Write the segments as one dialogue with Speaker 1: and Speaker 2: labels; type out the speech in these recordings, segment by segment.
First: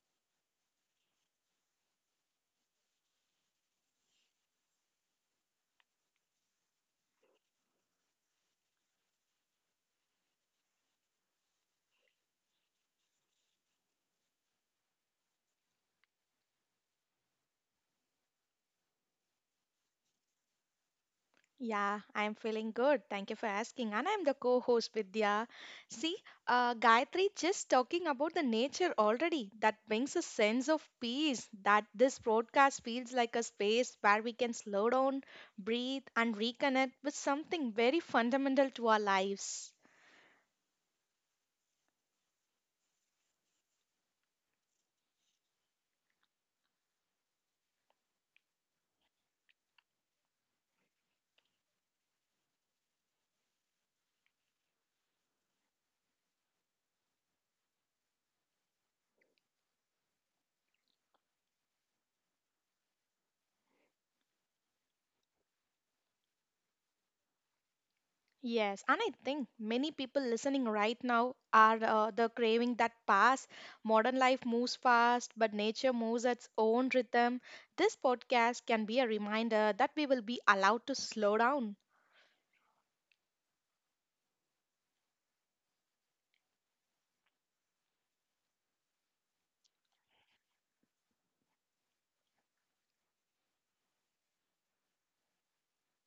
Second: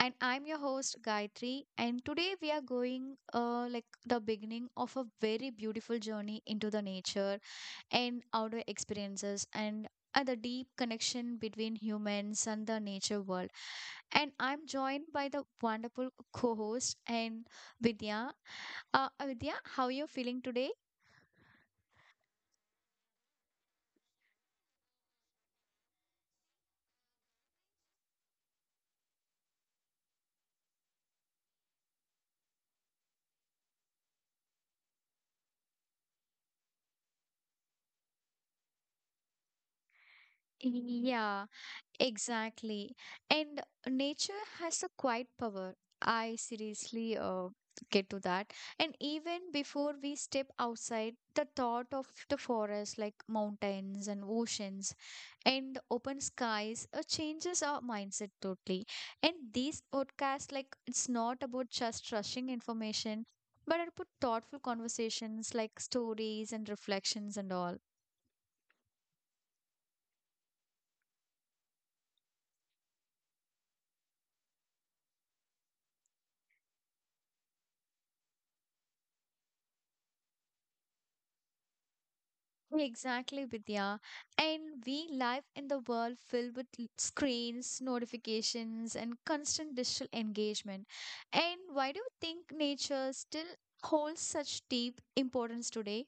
Speaker 1: and I'm your host Gayatri. And today we are going, like the beginning of a very beautiful journey into the nature and outdoor experiences, and the deep connection between humans and the nature world. And I'm joined by the wonderful co-host and Vidya. Vidya, how are you feeling today?
Speaker 2: Yeah, I'm feeling good. Thank you for asking. And I'm the co-host Vidya. See, Gayatri just talking about the nature already. That brings a sense of peace that this broadcast feels like a space where we can slow down, breathe, and reconnect with something very fundamental to our lives.
Speaker 1: Yeah. Exactly. And nature has a quiet power. I seriously get to that. And even before we step outside, the thought of the forest, like mountains and oceans and open skies, changes our mindset totally. And these podcasts, like, it's not about just rushing information, but about thoughtful conversations, like stories and reflections and all.
Speaker 2: Yes, and I think many people listening right now are the craving that pass. Modern life moves fast, but nature moves at its own rhythm. This podcast can be a reminder that we will be allowed to slow down.
Speaker 1: Exactly, Vidya. And we live in the world filled with screens, notifications, and constant digital engagement. And why do you think nature still holds such deep importance today?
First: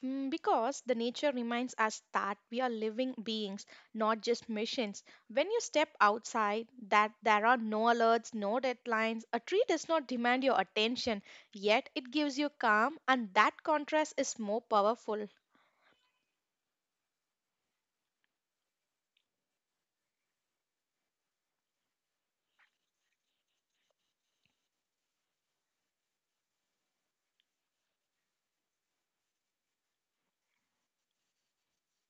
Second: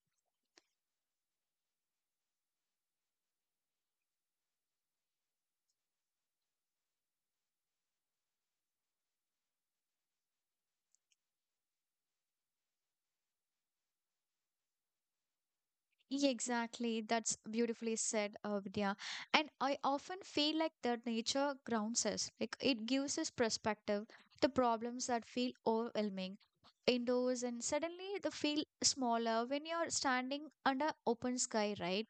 Speaker 2: Because the nature reminds us that we are living beings, not just machines. When you step outside, that there are no alerts, no deadlines. A tree does not demand your attention, yet it gives you calm, and that contrast is more powerful.
Speaker 1: Yeah, exactly, that's beautifully said, Vidya. And I often feel like that nature grounds us, like it gives us perspective to problems that feel overwhelming indoors, and suddenly they feel smaller when you're standing under open sky, right?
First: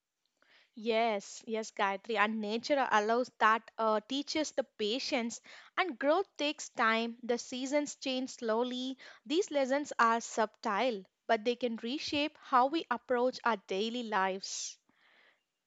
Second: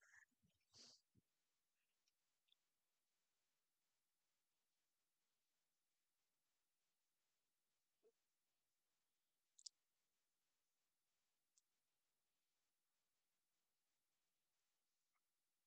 Speaker 2: Yes, yes, Gayatri. And nature allows that, teaches the patience, and growth takes time. The seasons change slowly. These lessons are subtle, but they can reshape how we approach our daily lives.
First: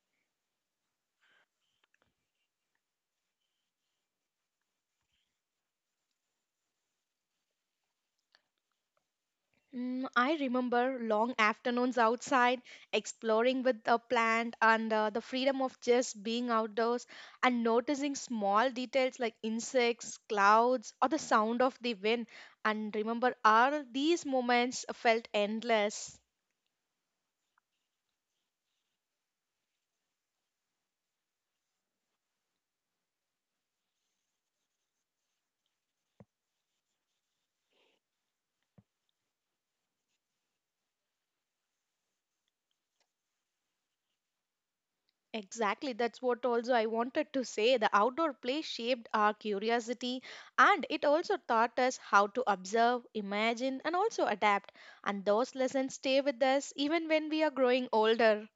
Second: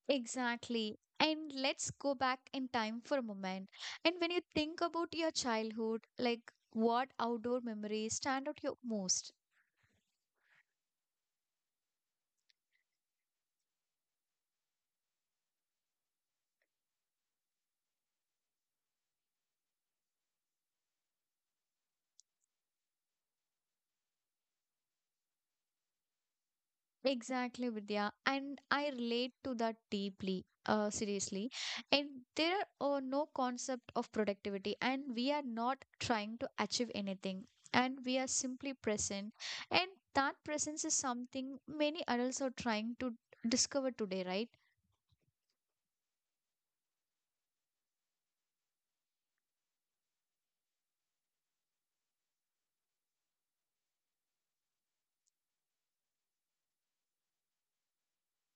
Speaker 1: Exactly. And let's go back in time for a moment. And when you think about your childhood, like what outdoor memories stand out your most?
Speaker 2: I remember long afternoons outside, exploring with a plant, and the freedom of just being outdoors and noticing small details like insects, clouds, or the sound of the wind. And remember, all these moments felt endless.
Speaker 1: Exactly, Vidya. And I relate to that deeply, seriously. And there are no concept of productivity, and we are not trying to achieve anything. And we are simply present. And that presence is something many adults are trying to discover today, right?
Speaker 2: Exactly, that's what also I wanted to say. The outdoor play shaped our curiosity and it also taught us how to observe, imagine, and also adapt. And those lessons stay with us even when we are growing older.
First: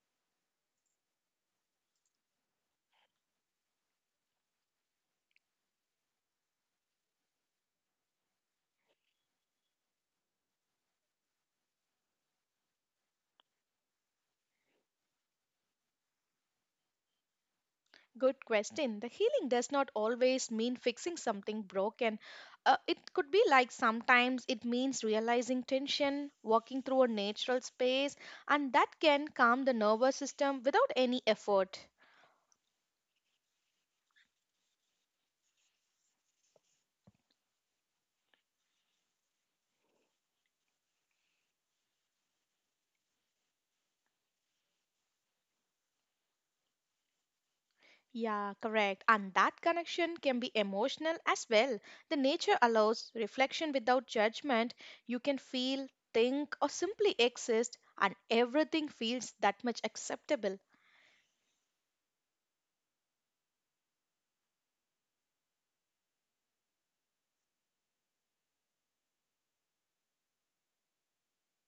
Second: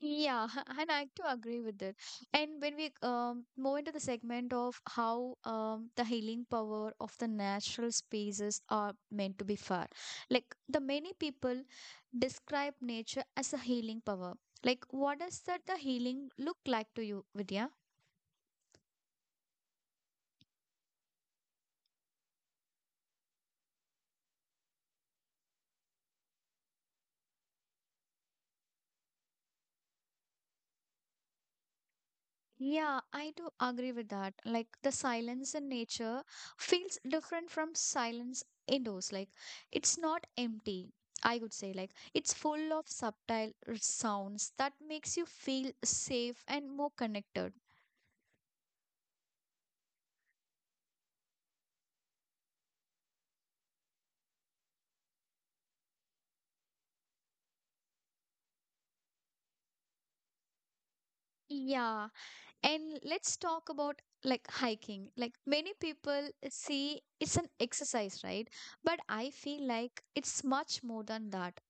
Speaker 1: Yeah, and I do agree with that. And when we move into the segment of how the healing power of the natural spaces are meant to be far, like the many people describe nature as a healing power. Like, what does that the healing look like to you, Vidya?
Speaker 2: Good question. The healing does not always mean fixing something broken. It could be like sometimes it means realizing tension, walking through a natural space, and that can calm the nervous system without any effort.
Speaker 1: Yeah, I do agree with that. Like the silence in nature feels different from silence indoors. Like it's not empty. I would say like it's full of subtle sounds that makes you feel safe and more connected.
Speaker 2: Yeah, correct. And that connection can be emotional as well. The nature allows reflection without judgment. You can feel, think, or simply exist, and everything feels that much acceptable.
Speaker 1: Yeah, and let's talk about like hiking. Like many people see it's an exercise, right? But I feel like it's much more than that.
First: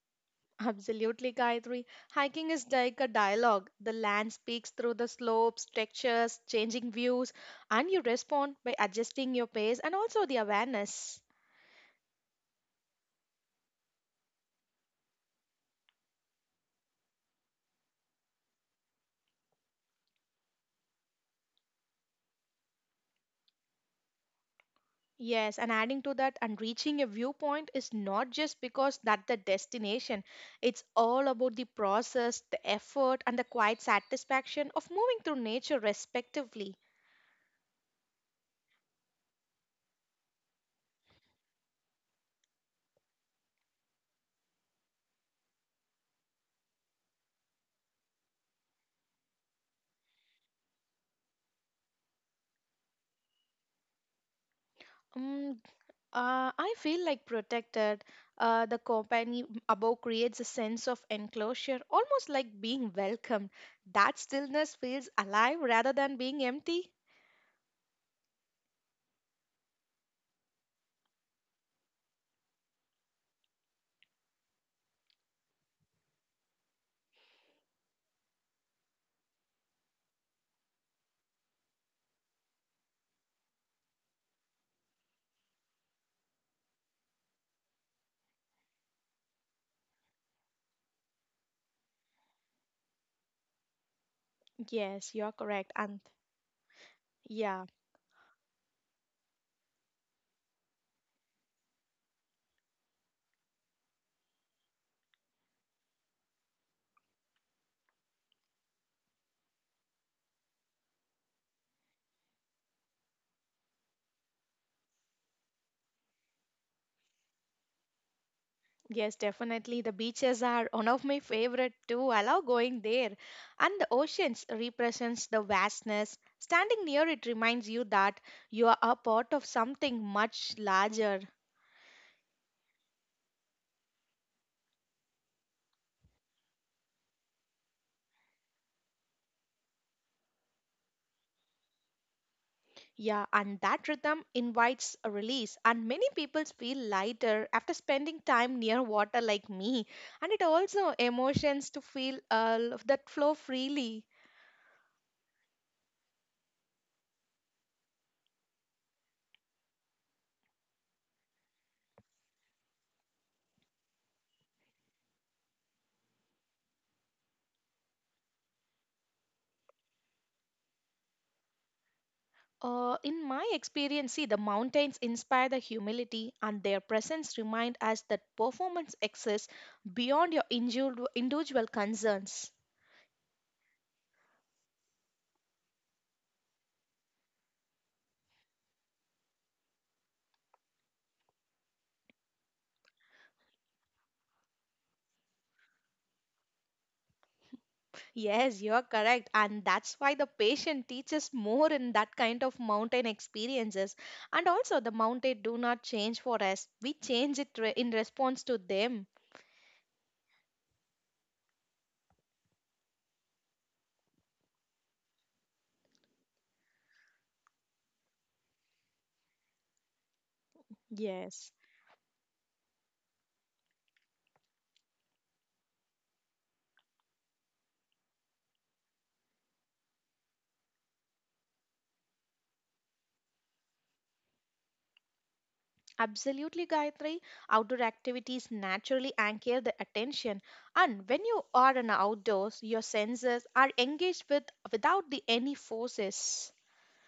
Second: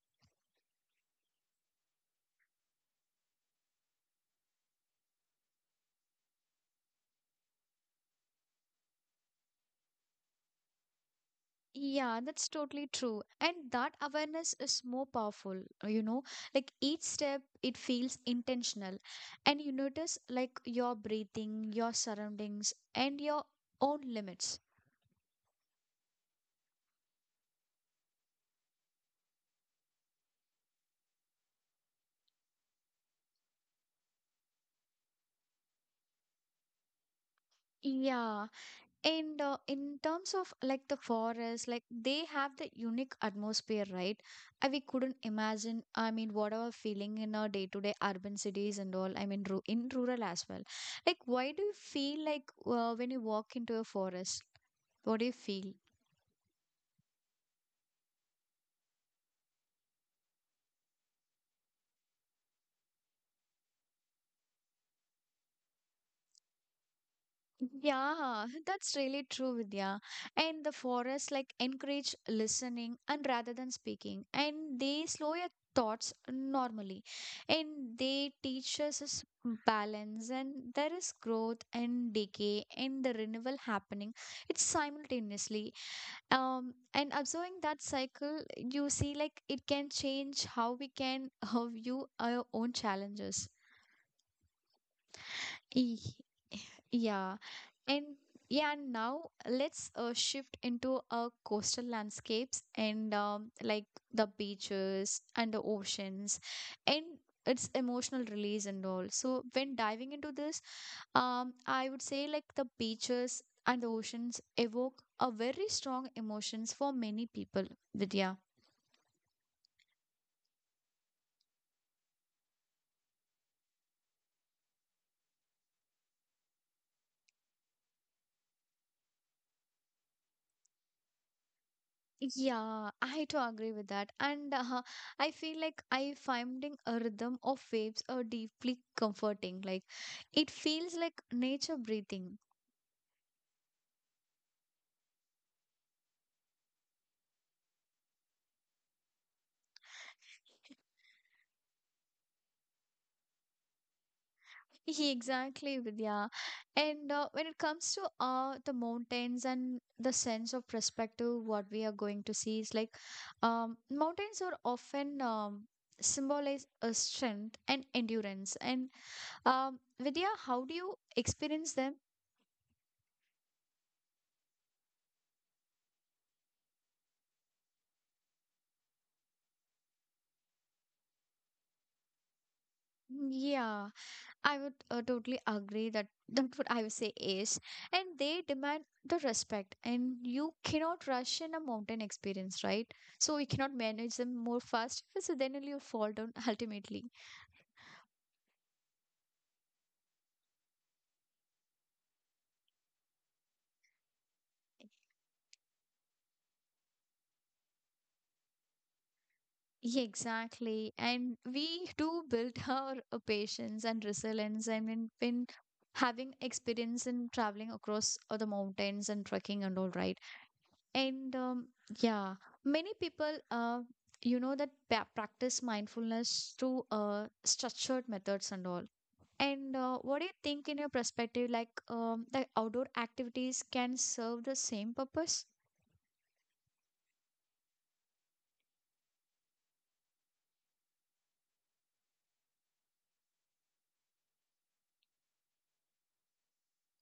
Speaker 2: Absolutely, Gayatri. Hiking is like a dialogue. The land speaks through the slopes, textures, changing views, and you respond by adjusting your pace and also the awareness.
Speaker 1: Yeah, that's totally true. And that awareness is more powerful, uh, you know, like each step it feels intentional, and you notice like your breathing, your surroundings, and your own limits.
Speaker 2: Yes, and adding to that, and reaching a viewpoint is not just because that the destination. It's all about the process, the effort, and the quiet satisfaction of moving through nature, respectively.
Speaker 1: Yeah, and in terms of like the forest, like they have the unique atmosphere, right? We couldn't imagine, I mean, whatever feeling in our day-to-day urban cities and all, I mean, ru in rural as well. Like, why do you feel like when you walk into a forest? What do you
Speaker 2: Mm.
Speaker 1: feel?
Speaker 2: I feel like protected. The company above creates a sense of enclosure, almost like being welcomed. That stillness feels alive rather than being empty.
Speaker 1: Yeah, that's really true, Vidya. And the forests like encourage listening and rather than speaking, and they slow your thoughts normally. And they teach us is balance, and there is growth and decay and the renewal happening. It's simultaneously. And observing that cycle, you see like it can change how we can view our own challenges.
Speaker 2: Yes, you're correct. And
Speaker 1: Yeah,
Speaker 2: yeah,
Speaker 1: and yeah, and now let's shift into coastal landscapes and, like the beaches and the oceans and its emotional release and all. So when diving into this, I would say like the beaches and the oceans evoke a very strong emotions for many people, Vidya.
Speaker 2: yes, definitely. The beaches are one of my favorite too. I love going there. And the oceans represents the vastness. Standing near it reminds you that you are a part of something much larger.
Speaker 1: Yeah, I to agree with that. And I feel like I finding a rhythm of waves are deeply comforting. Like it feels like nature breathing.
Speaker 2: Yeah, and that rhythm invites a release, and many people feel lighter after spending time near water like me. And it also emotions to feel that flow freely.
Speaker 1: Exactly, Vidya. And when it comes to the mountains and the sense of perspective, what we are going to see is like, mountains are often symbolize a strength and endurance. And Vidya, how do you experience them?
Speaker 2: In my experience, see, the mountains inspire the humility, and their presence remind us that performance exists beyond your individual concerns.
Speaker 1: Yeah. I would totally agree that what I would say is, and they demand the respect, and you cannot rush in a mountain experience, right? So you cannot manage them more fast, so then only you'll fall down ultimately.
Speaker 2: Yes, you're correct. And that's why the patient teaches more in that kind of mountain experiences. And also, the mountain do not change for us, we change in response to them.
Speaker 1: Yeah, exactly, and we do build our patience and resilience, and when having experience in traveling across the mountains and trekking and all, right? And
Speaker 2: Yes.
Speaker 1: yeah, many people, that practice mindfulness through structured methods and all. And what do you think in your perspective, like, the outdoor activities can serve the same purpose?
Speaker 2: Absolutely, Gayatri. Outdoor activities naturally anchor the attention, and when you are in outdoors, your senses are engaged with without the any forces.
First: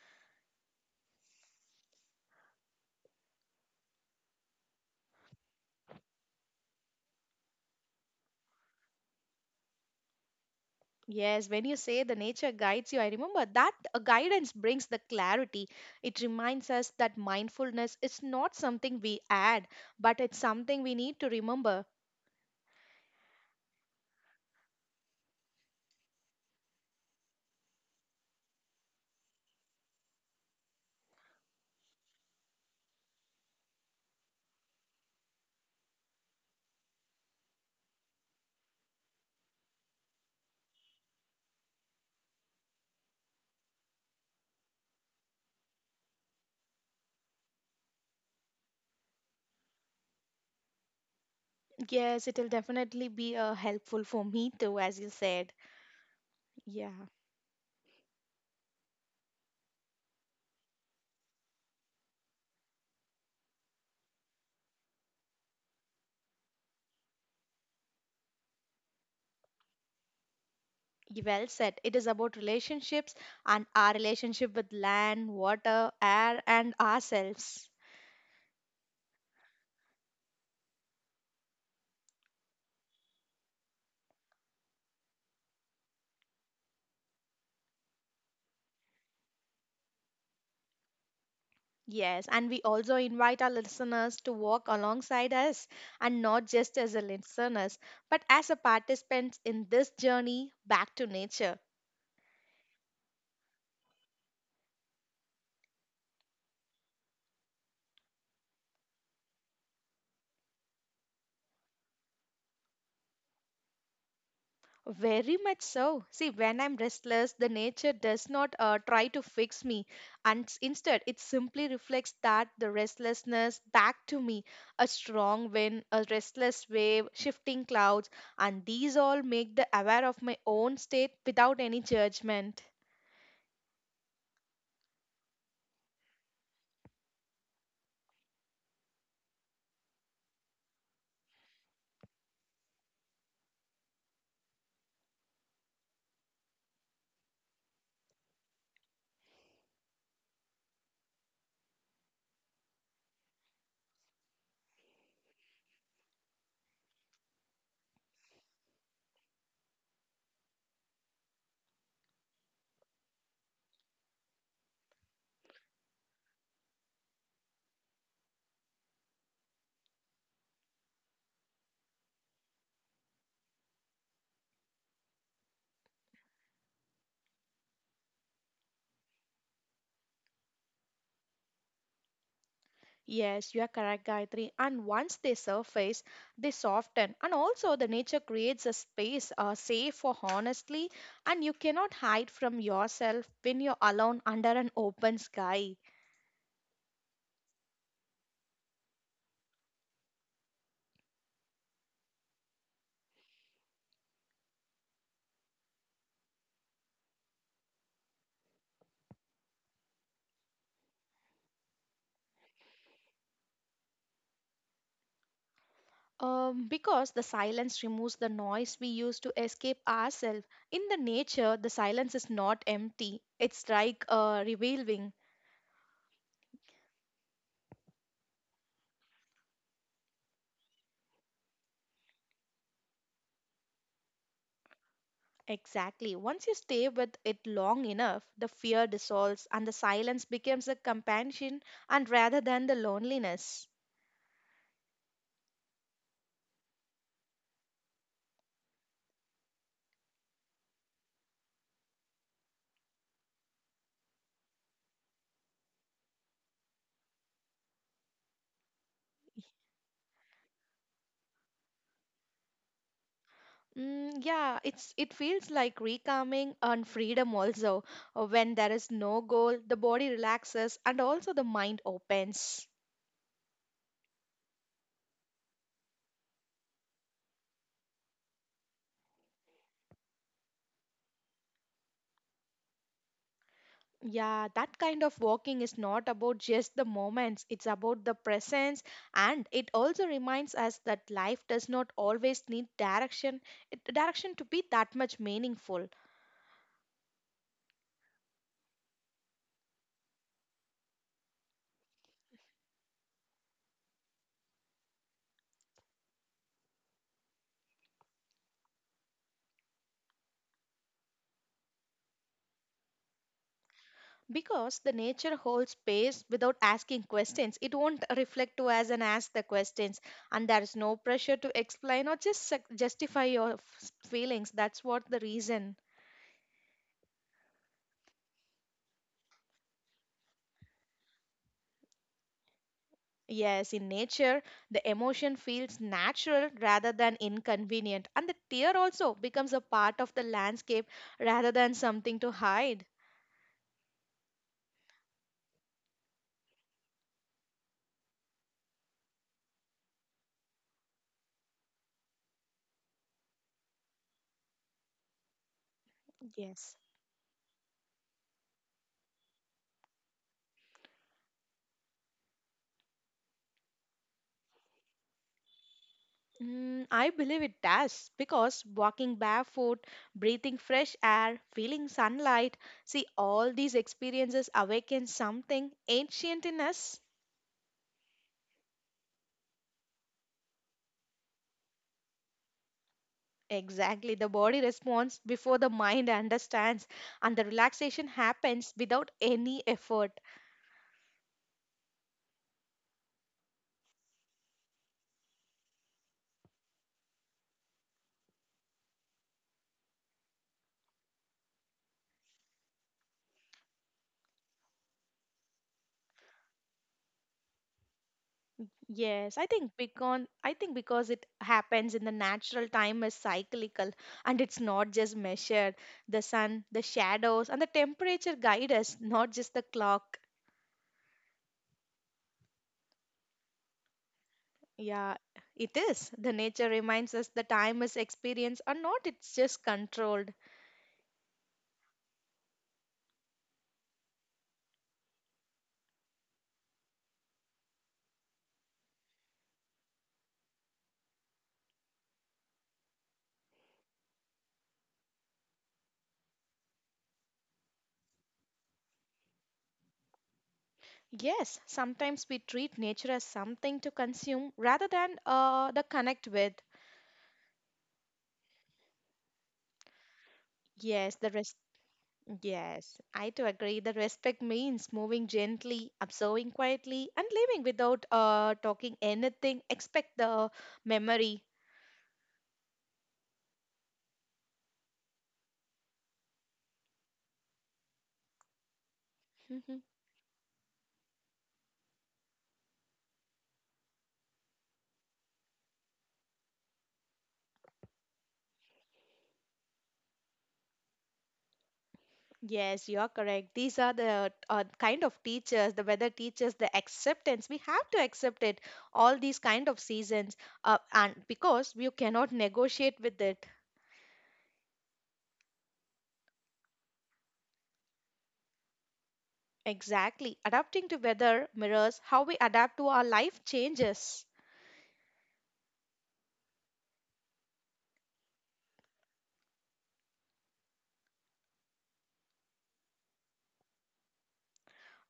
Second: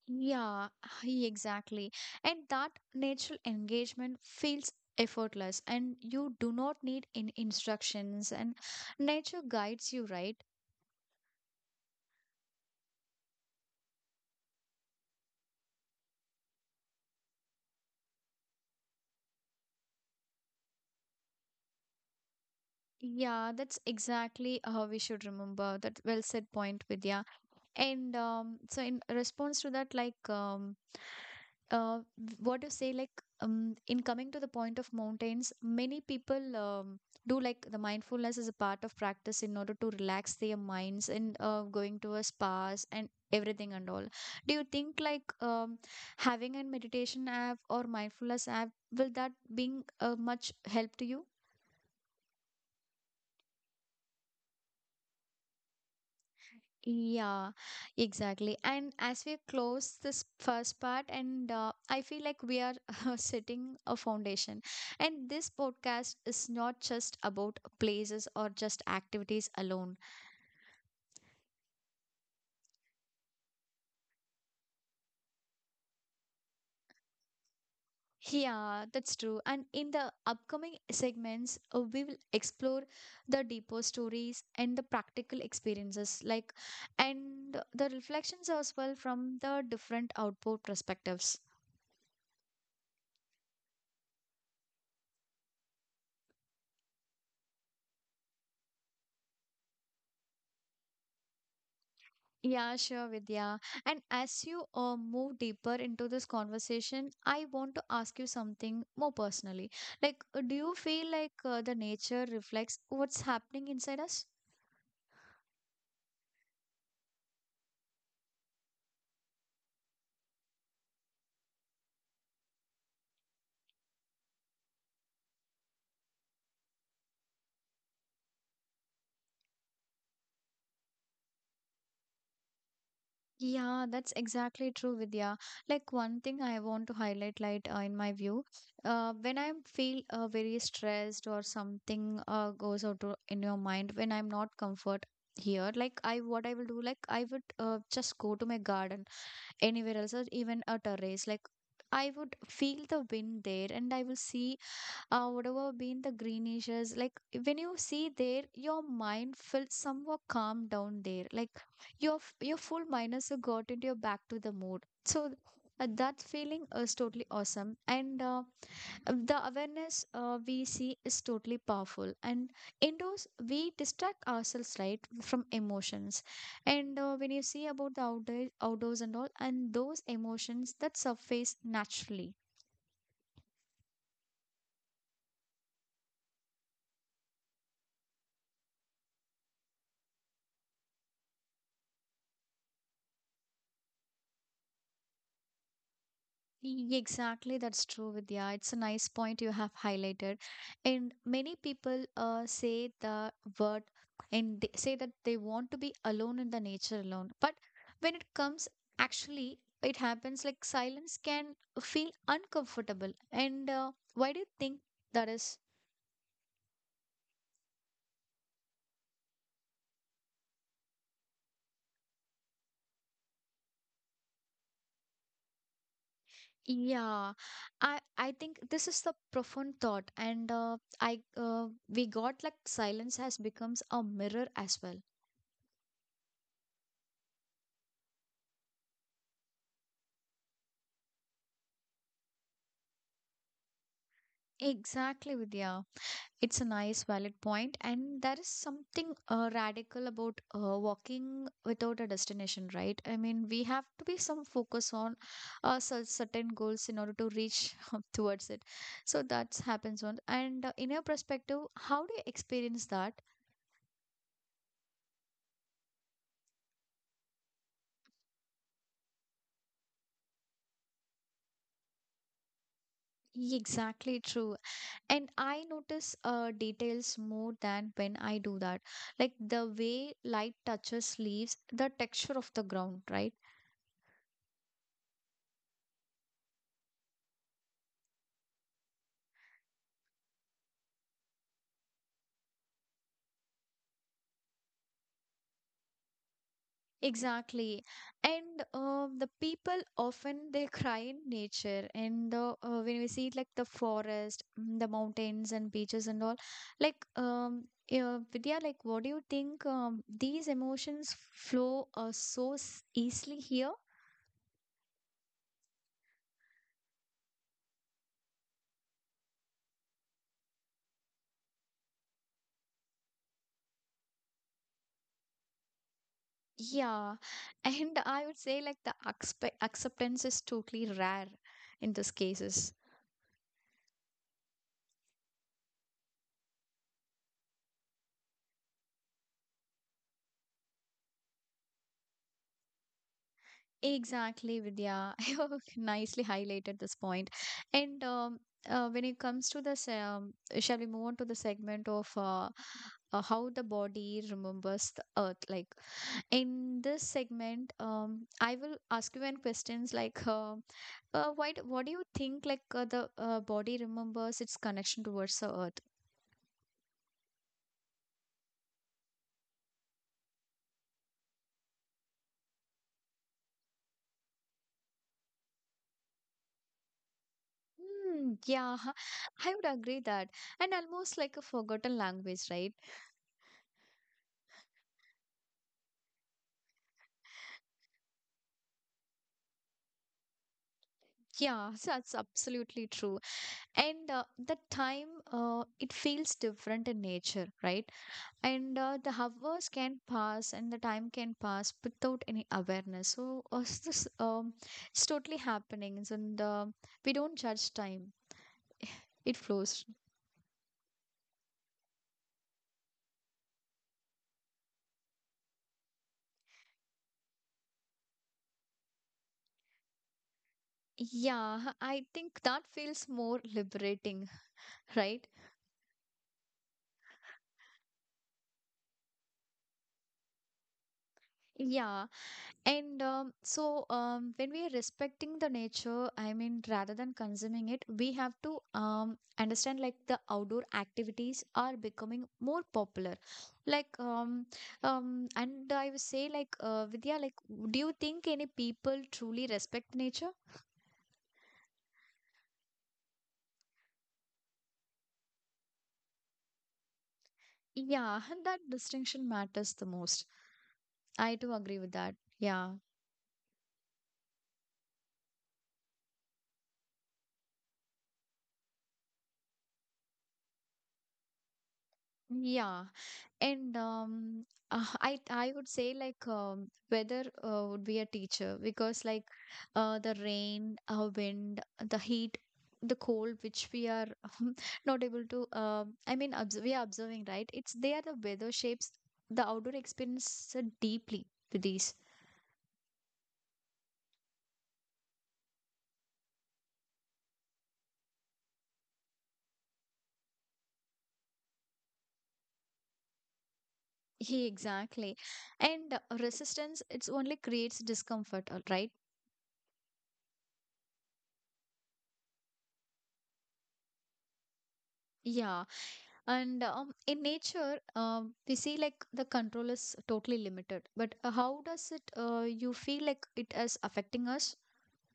Speaker 1: Yeah, exactly. And that natural engagement feels effortless, and you do not need any instructions, and nature guides you, right?
Speaker 2: Yes, when you say the nature guides you, I remember that guidance brings the clarity. It reminds us that mindfulness is not something we add, but it's something we need to remember.
Speaker 1: Yeah, that's exactly how we should remember that well said point, Vidya. And so, in response to that, like, uh, what you say, like, in coming to the point of mountains, many people do like the mindfulness as a part of practice in order to relax their minds and going to a spas and everything and all. Do you think like, having a meditation app or mindfulness app will that being much help to you?
Speaker 2: Yes, it'll definitely be helpful for me too, as you said. Yeah,
Speaker 1: Yeah, exactly. And as we close this first part, and I feel like we are setting a foundation. And this podcast is not just about places or just activities alone.
Speaker 2: well said. It is about relationships and our relationship with land, water, air, and ourselves.
Speaker 1: Yeah, that's true. And in the upcoming segments, we will explore the deeper stories and the practical experiences, like, and the reflections as well from the different output perspectives.
Speaker 2: Yes, and we also invite our listeners to walk alongside us and not just as a listeners, but as a participants in this journey back to nature.
Speaker 1: Yeah, sure, Vidya. And as you move deeper into this conversation, I want to ask you something more personally. Like, do you feel like the nature reflects what's happening inside us?
Speaker 2: Very much so. See, when I'm restless, the nature does not try to fix me, and instead, it simply reflects that the restlessness back to me. A strong wind, a restless wave, shifting clouds, and these all make the aware of my own state without any judgment.
Speaker 1: Yeah, that's exactly true, Vidya. Like, one thing I want to highlight, like, in my view, when I feel very stressed or something goes out to, in your mind, when I'm not comfort here, like, I what I will do, like, I would just go to my garden anywhere else or even a terrace, like I would feel the wind there, and I will see whatever been the greenishes. Like when you see there, your mind feels somewhat calm down there, like your full mind has got into your back to the mood. So that feeling is totally awesome. And the awareness we see is totally powerful. And indoors we distract ourselves, right, from emotions. And when you see about the outdoors and all, and those emotions that surface naturally.
Speaker 2: Yes, you are correct, Gayatri. And once they surface, they soften. And also, the nature creates a space safe for honestly, and you cannot hide from yourself when you're alone under an open sky.
Speaker 1: Exactly, that's true, Vidya. It's a nice point you have highlighted. And many people say the word, and they say that they want to be alone in the nature alone. But when it comes, actually, it happens like silence can feel uncomfortable. And why do you think that is?
Speaker 2: Because the silence removes the noise we use to escape ourselves. In the nature, the silence is not empty, it's like revealing.
Speaker 1: Yeah, I think this is the profound thought, and I we got like silence has becomes a mirror as well.
Speaker 2: Exactly. Once you stay with it long enough, the fear dissolves and the silence becomes a companion and rather than the loneliness.
Speaker 1: Exactly, Vidya. It's a nice, valid point, and there is something radical about walking without a destination, right? I mean, we have to be some focus on certain goals in order to reach up towards it. So that happens on. And in your perspective, how do you experience that?
Speaker 2: Mm, yeah, it feels like recalming and freedom also. When there is no goal, the body relaxes and also the mind opens.
Speaker 1: Exactly true. And I notice details more than when I do that. Like the way light touches leaves, the texture of the ground, right?
Speaker 2: Yeah, that kind of walking is not about just the moments, it's about the presence and it also reminds us that life does not always need direction, direction to be that much meaningful.
Speaker 1: Exactly. And the people often they cry in nature and the, when we see like the forest, the mountains and beaches and all, like, yeah, Vidya, like what do you think, these emotions flow so easily here?
Speaker 2: Because the nature holds space without asking questions, it won't reflect to us and ask the questions, and there is no pressure to explain or just justify your feelings. That's what the reason.
Speaker 1: Yeah. And I would say like the acceptance is totally rare in these cases.
Speaker 2: Yes, in nature, the emotion feels natural rather than inconvenient, and the tear also becomes a part of the landscape rather than something to hide.
Speaker 1: Exactly, Vidya. You nicely highlighted this point. And when it comes to this, shall we move on to the segment of how the body remembers the earth? Like in
Speaker 2: Yes.
Speaker 1: this segment, I will ask you an questions like, why? What do you think? Like the body remembers its connection towards the earth.
Speaker 2: I believe it does because walking barefoot, breathing fresh air, feeling sunlight, see, all these experiences awaken something ancient in us.
Speaker 1: Hmm, yeah, I would agree that, and almost like a forgotten language, right?
Speaker 2: Exactly, the body responds before the mind understands, and the relaxation happens without any effort.
Speaker 1: Yeah, so that's absolutely true. And the time, it feels different in nature, right? And the hours can pass and the time can pass without any awareness. So this, it's totally happening. And we don't judge time, it
Speaker 2: Yes,
Speaker 1: flows.
Speaker 2: I think because it happens in the natural time is cyclical and it's not just measured. The sun, the shadows, and the temperature guide us, not just the clock.
Speaker 1: Yeah, I think that feels more liberating,
Speaker 2: Yeah,
Speaker 1: right?
Speaker 2: it is. The nature reminds us the time is experience or not, it's just controlled.
Speaker 1: Yeah. And when we are respecting the nature, I mean, rather than consuming it, we have to understand like the outdoor activities are becoming more popular. Like, and I would say, like, Vidya, like, do you think any people truly respect nature?
Speaker 2: Yes, sometimes we treat nature as something to consume rather than the connect with.
Speaker 1: Yeah, that distinction matters the most.
Speaker 2: Yes, the
Speaker 1: I do
Speaker 2: rest.
Speaker 1: agree with that. Yeah.
Speaker 2: Yes, I too agree. The respect means moving gently, observing quietly, and living without talking anything. Expect the memory.
Speaker 1: Yeah. And I would say like weather would be a teacher because like the rain, wind, the heat, the cold, which we are not able to. I mean, we are observing, right? It's they are the weather shapes the outdoor experience deeply to these.
Speaker 2: Yes, you are correct. These are the kind of teachers, the weather teachers, the acceptance. We have to accept it, all these kind of seasons, and because we cannot negotiate with it.
Speaker 1: Yeah, exactly. And resistance, it's only creates discomfort, all right?
Speaker 2: Exactly. Adapting to weather mirrors how we adapt to our life changes.
Speaker 1: Yeah. And in nature, we see like the control is totally limited. But you feel like it is affecting us?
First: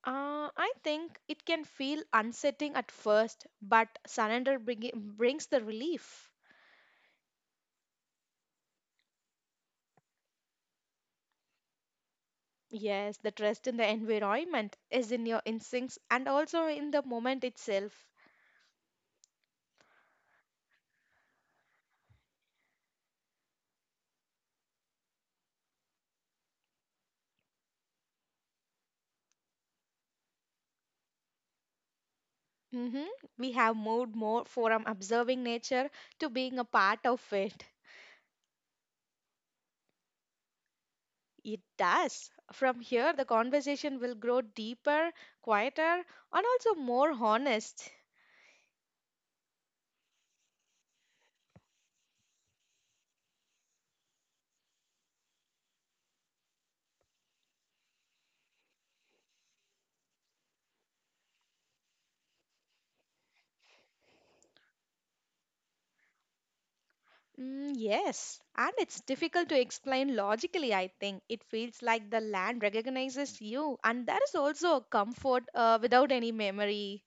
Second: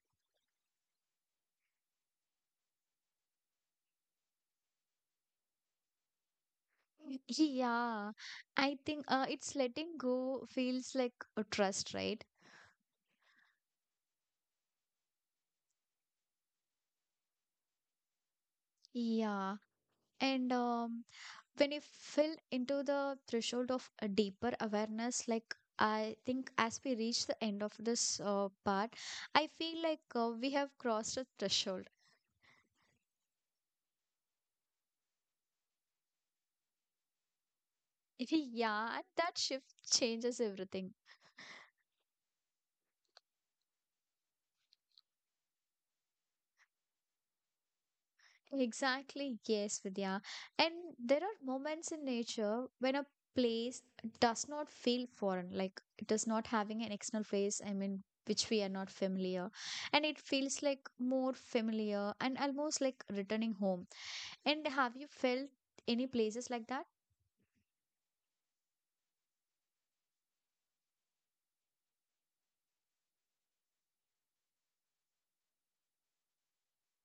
Speaker 2: I think it can feel unsettling at first, but brings the relief.
Speaker 1: Yeah, I think it's letting go feels like a trust, right?
Speaker 2: Yes, the trust in the environment is in your instincts and also in the moment itself.
Speaker 1: Yeah. And when you fill into the threshold of a deeper awareness, like I think as we reach the end of this part, I feel like we have crossed a threshold.
Speaker 2: Hmm. We have moved more from observing nature to being a part of it.
Speaker 1: Yeah, and that shift changes everything.
Speaker 2: It does. From here, the conversation will grow deeper, quieter, and also more honest.
Speaker 1: Exactly, yes, Vidya. And there are moments in nature when a place does not feel foreign, like it is not having an external face, I mean, which we are not familiar. And it feels like more familiar and almost like returning home. And have you felt any places like that?
Speaker 2: Mm, yes, and it's difficult to explain logically, I think. It feels like the land recognizes you, and that is also a comfort without any memory.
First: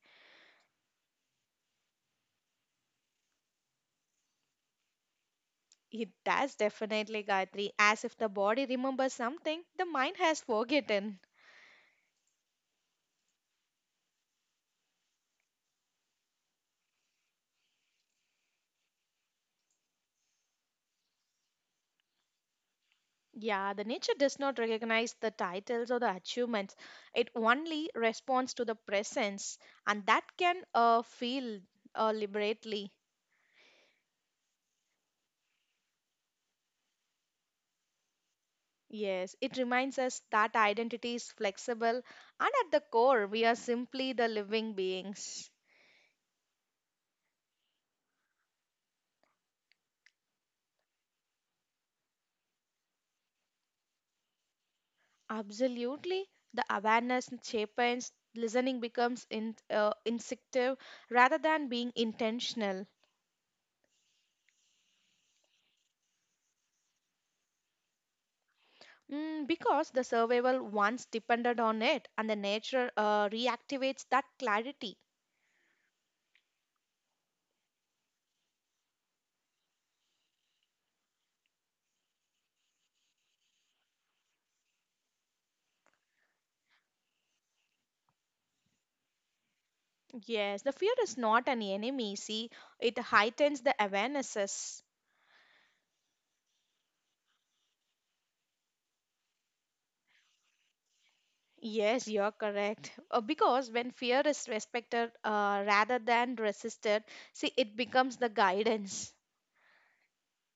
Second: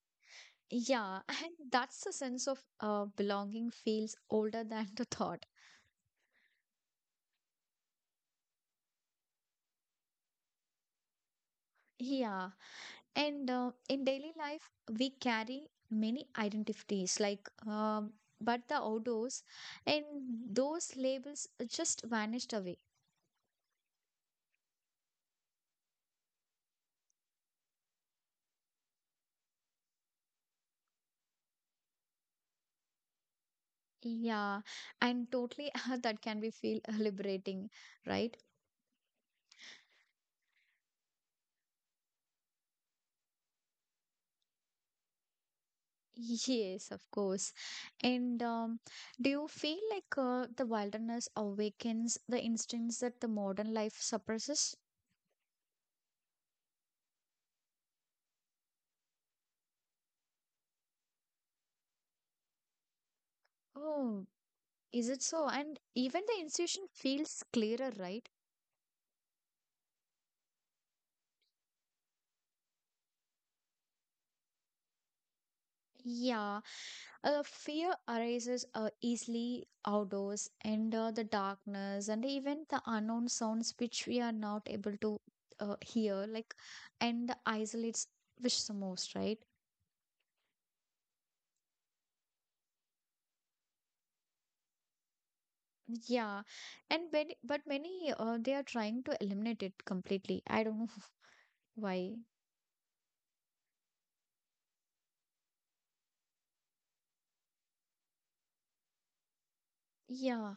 Speaker 1: Yeah, and that's the sense of belonging feels older than the thought.
Speaker 2: It does definitely, Gayatri, as if the body remembers something the mind has forgotten.
Speaker 1: Yeah. And in daily life, we carry many identities, like, but the outdoors and those labels just vanished away.
Speaker 2: Yeah, the nature does not recognize the titles or the achievements. It only responds to the presence, and that can feel liberately.
Speaker 1: Yeah, and totally that can be feel liberating, right?
Speaker 2: Yes, it reminds us that identity is flexible, and at the core, we are simply the living beings.
Speaker 1: Yes, of course. And do you feel like the wilderness awakens the instincts that the modern life suppresses?
Speaker 2: Absolutely, the awareness cheapens. Listening becomes instinctive rather than being intentional.
Speaker 1: Oh, is it so? And even the institution feels clearer, right?
Speaker 2: Mm, because the survival once depended on it and the nature reactivates that clarity.
Speaker 1: Yeah, fear arises easily outdoors, and the darkness and even the unknown sounds which we are not able to hear, like, and the isolates which the most, right?
Speaker 2: Yes, the fear is not an enemy. See, it heightens the awarenesses.
Speaker 1: Yeah, and but many they are trying to eliminate it completely. I don't know
Speaker 2: Yes,
Speaker 1: why.
Speaker 2: you're correct. Because when fear is respected rather than resisted, see, it becomes the guidance.
Speaker 1: Yeah.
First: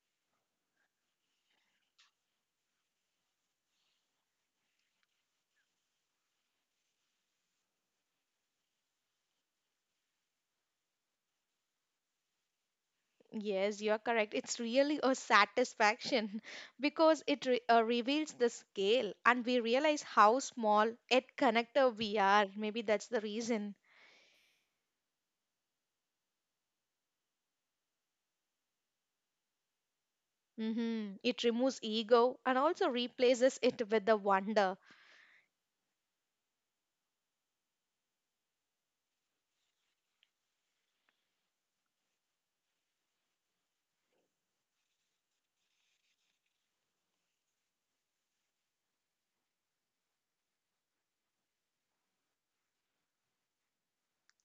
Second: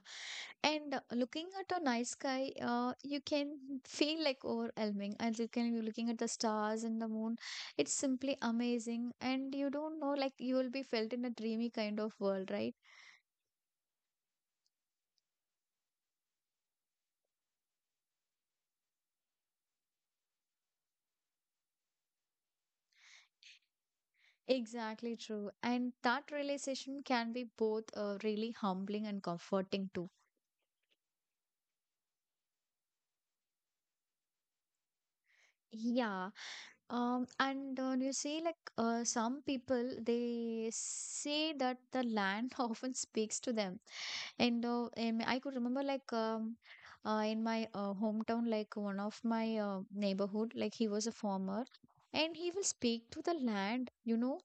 Speaker 1: And looking at a night sky, you can feel like overwhelming. And you can be looking at the stars and the moon. It's simply amazing. And you don't know, like, you will be felt in a dreamy kind of world, right?
Speaker 2: Yes, you're correct. It's really a satisfaction because it reveals the scale and we realize how small yet connected we are. Maybe that's the reason.
Speaker 1: Exactly true. And that realization can be both really humbling and comforting too.
Speaker 2: Hmm. It removes ego and also replaces it with the wonder.
Speaker 1: Yeah. And you see, like, some people, they say that the land often speaks to them. And I could remember like in my hometown, like one of my neighborhood, like he was a farmer, and he will speak to the land,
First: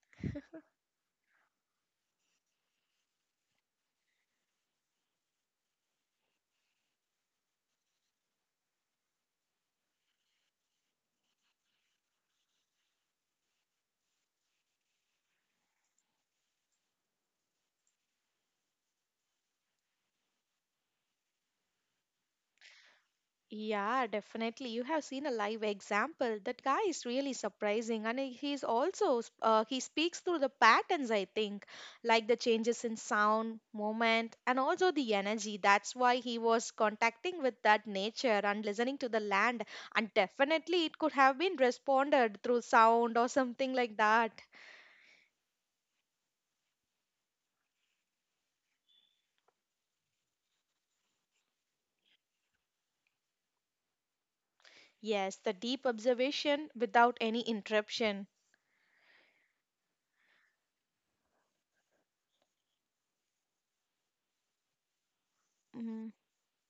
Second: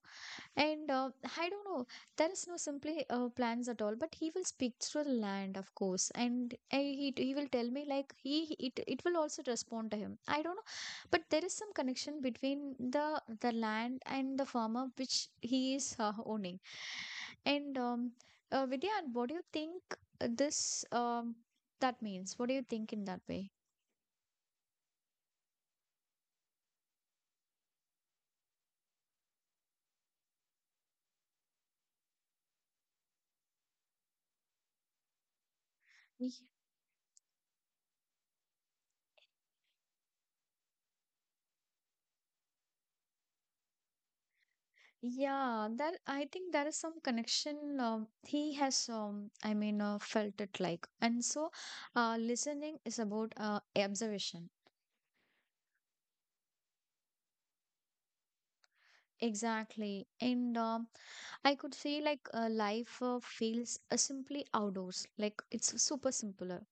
Speaker 1: and I don't know, there is no simply plans at all. But he will speak through the land, of course, and he will tell me like it will also respond to him. I don't know, but there is some connection between the land and the farmer which he is owning. And Vidya, and what do you think this that means? What do you think in that way?
Speaker 2: Yeah, definitely. You have seen a live example. That guy is really surprising, and he speaks through the patterns. I think, like the changes in sound, moment, and also the energy. That's why he was contacting with that nature and listening to the land. And definitely, it could have been responded through sound or something like that.
Speaker 1: Yeah, that I think there is some connection, he has, I mean, felt it like. And so listening is about observation.
Speaker 2: Yes, the deep observation without any interruption.
Speaker 1: Exactly. And I could say like life feels simply outdoors. Like it's
Speaker 2: Hmm.
Speaker 1: super simpler.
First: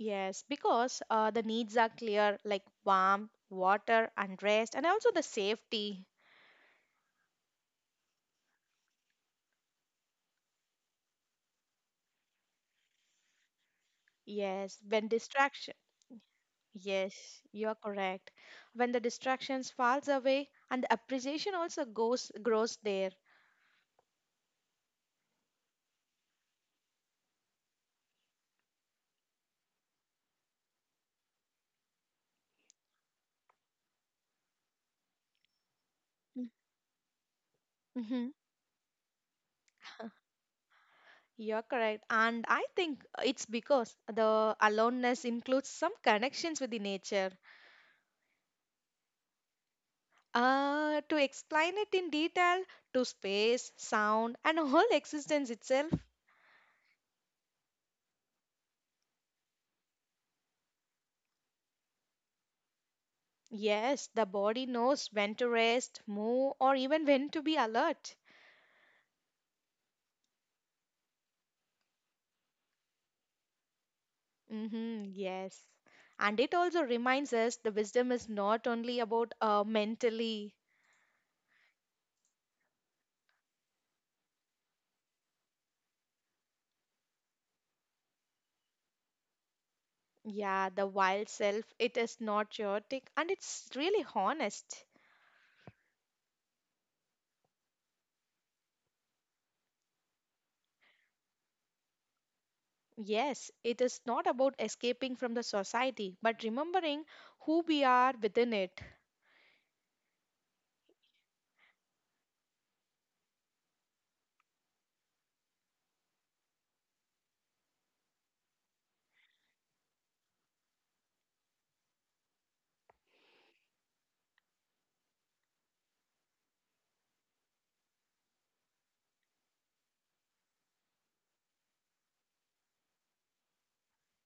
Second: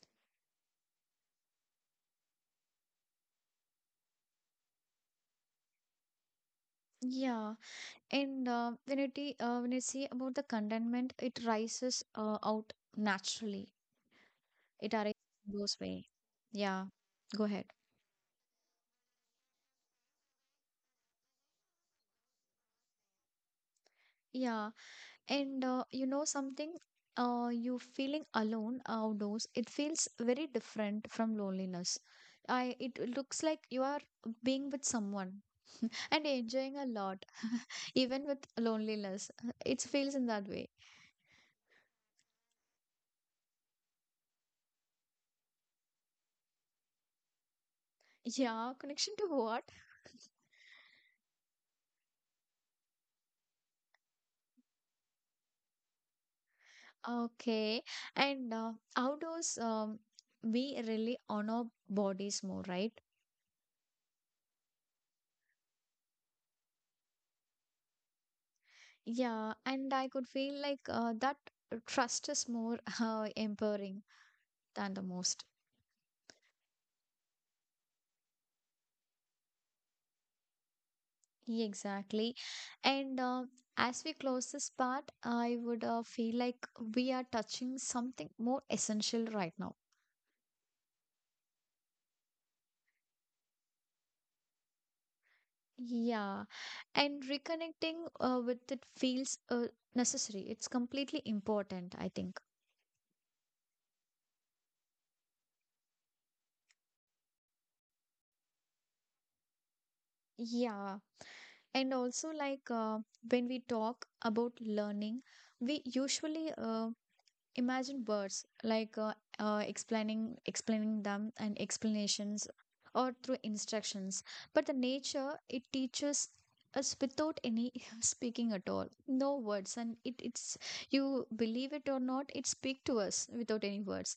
Speaker 2: Yes, because the needs are clear, like warmth, water, and rest, and also the safety.
Speaker 1: Yeah. And when you see about the contentment, it rises out naturally.
Speaker 2: Yes,
Speaker 1: It
Speaker 2: when
Speaker 1: arises
Speaker 2: distraction.
Speaker 1: those way. Yeah.
Speaker 2: Yes,
Speaker 1: Go ahead.
Speaker 2: you are correct. When the distractions falls away, and the appreciation also goes grows there.
Speaker 1: Yeah. And you know something, you feeling alone outdoors, it feels very different from loneliness. I it looks like you are being with someone and
Speaker 2: Mm.
Speaker 1: enjoying a lot, even
Speaker 2: Mm-hmm.
Speaker 1: with loneliness. It feels in that way.
Speaker 2: You're correct, and I think it's because the aloneness includes some connections with the nature.
Speaker 1: Yeah, connection to what?
Speaker 2: To explain it in detail, to space, sound, and whole existence itself.
Speaker 1: Okay, and outdoors, we really honor bodies more, right?
Speaker 2: Yes, the body knows when to rest, move, or even when to be alert.
Speaker 1: Yeah, and I could feel like that trust is more empowering than the
Speaker 2: Mm-hmm,
Speaker 1: most.
Speaker 2: yes. And it also reminds us the wisdom is not only about mentally,
Speaker 1: Yeah, exactly. And as we close this part, I would feel like we are touching something more essential right now.
Speaker 2: yeah, the wild self. It is not chaotic and it's really honest.
Speaker 1: Yeah. And reconnecting with it feels necessary. It's completely important, I think.
Speaker 2: Yes, it is not about escaping from the society, but remembering who we are within it.
Speaker 1: Yeah. And also, like when we talk about learning, we usually imagine words like explaining them and explanations, or through instructions. But the nature, it teaches us without any speaking at all. No words. And you believe it or not, it speak to us without any words.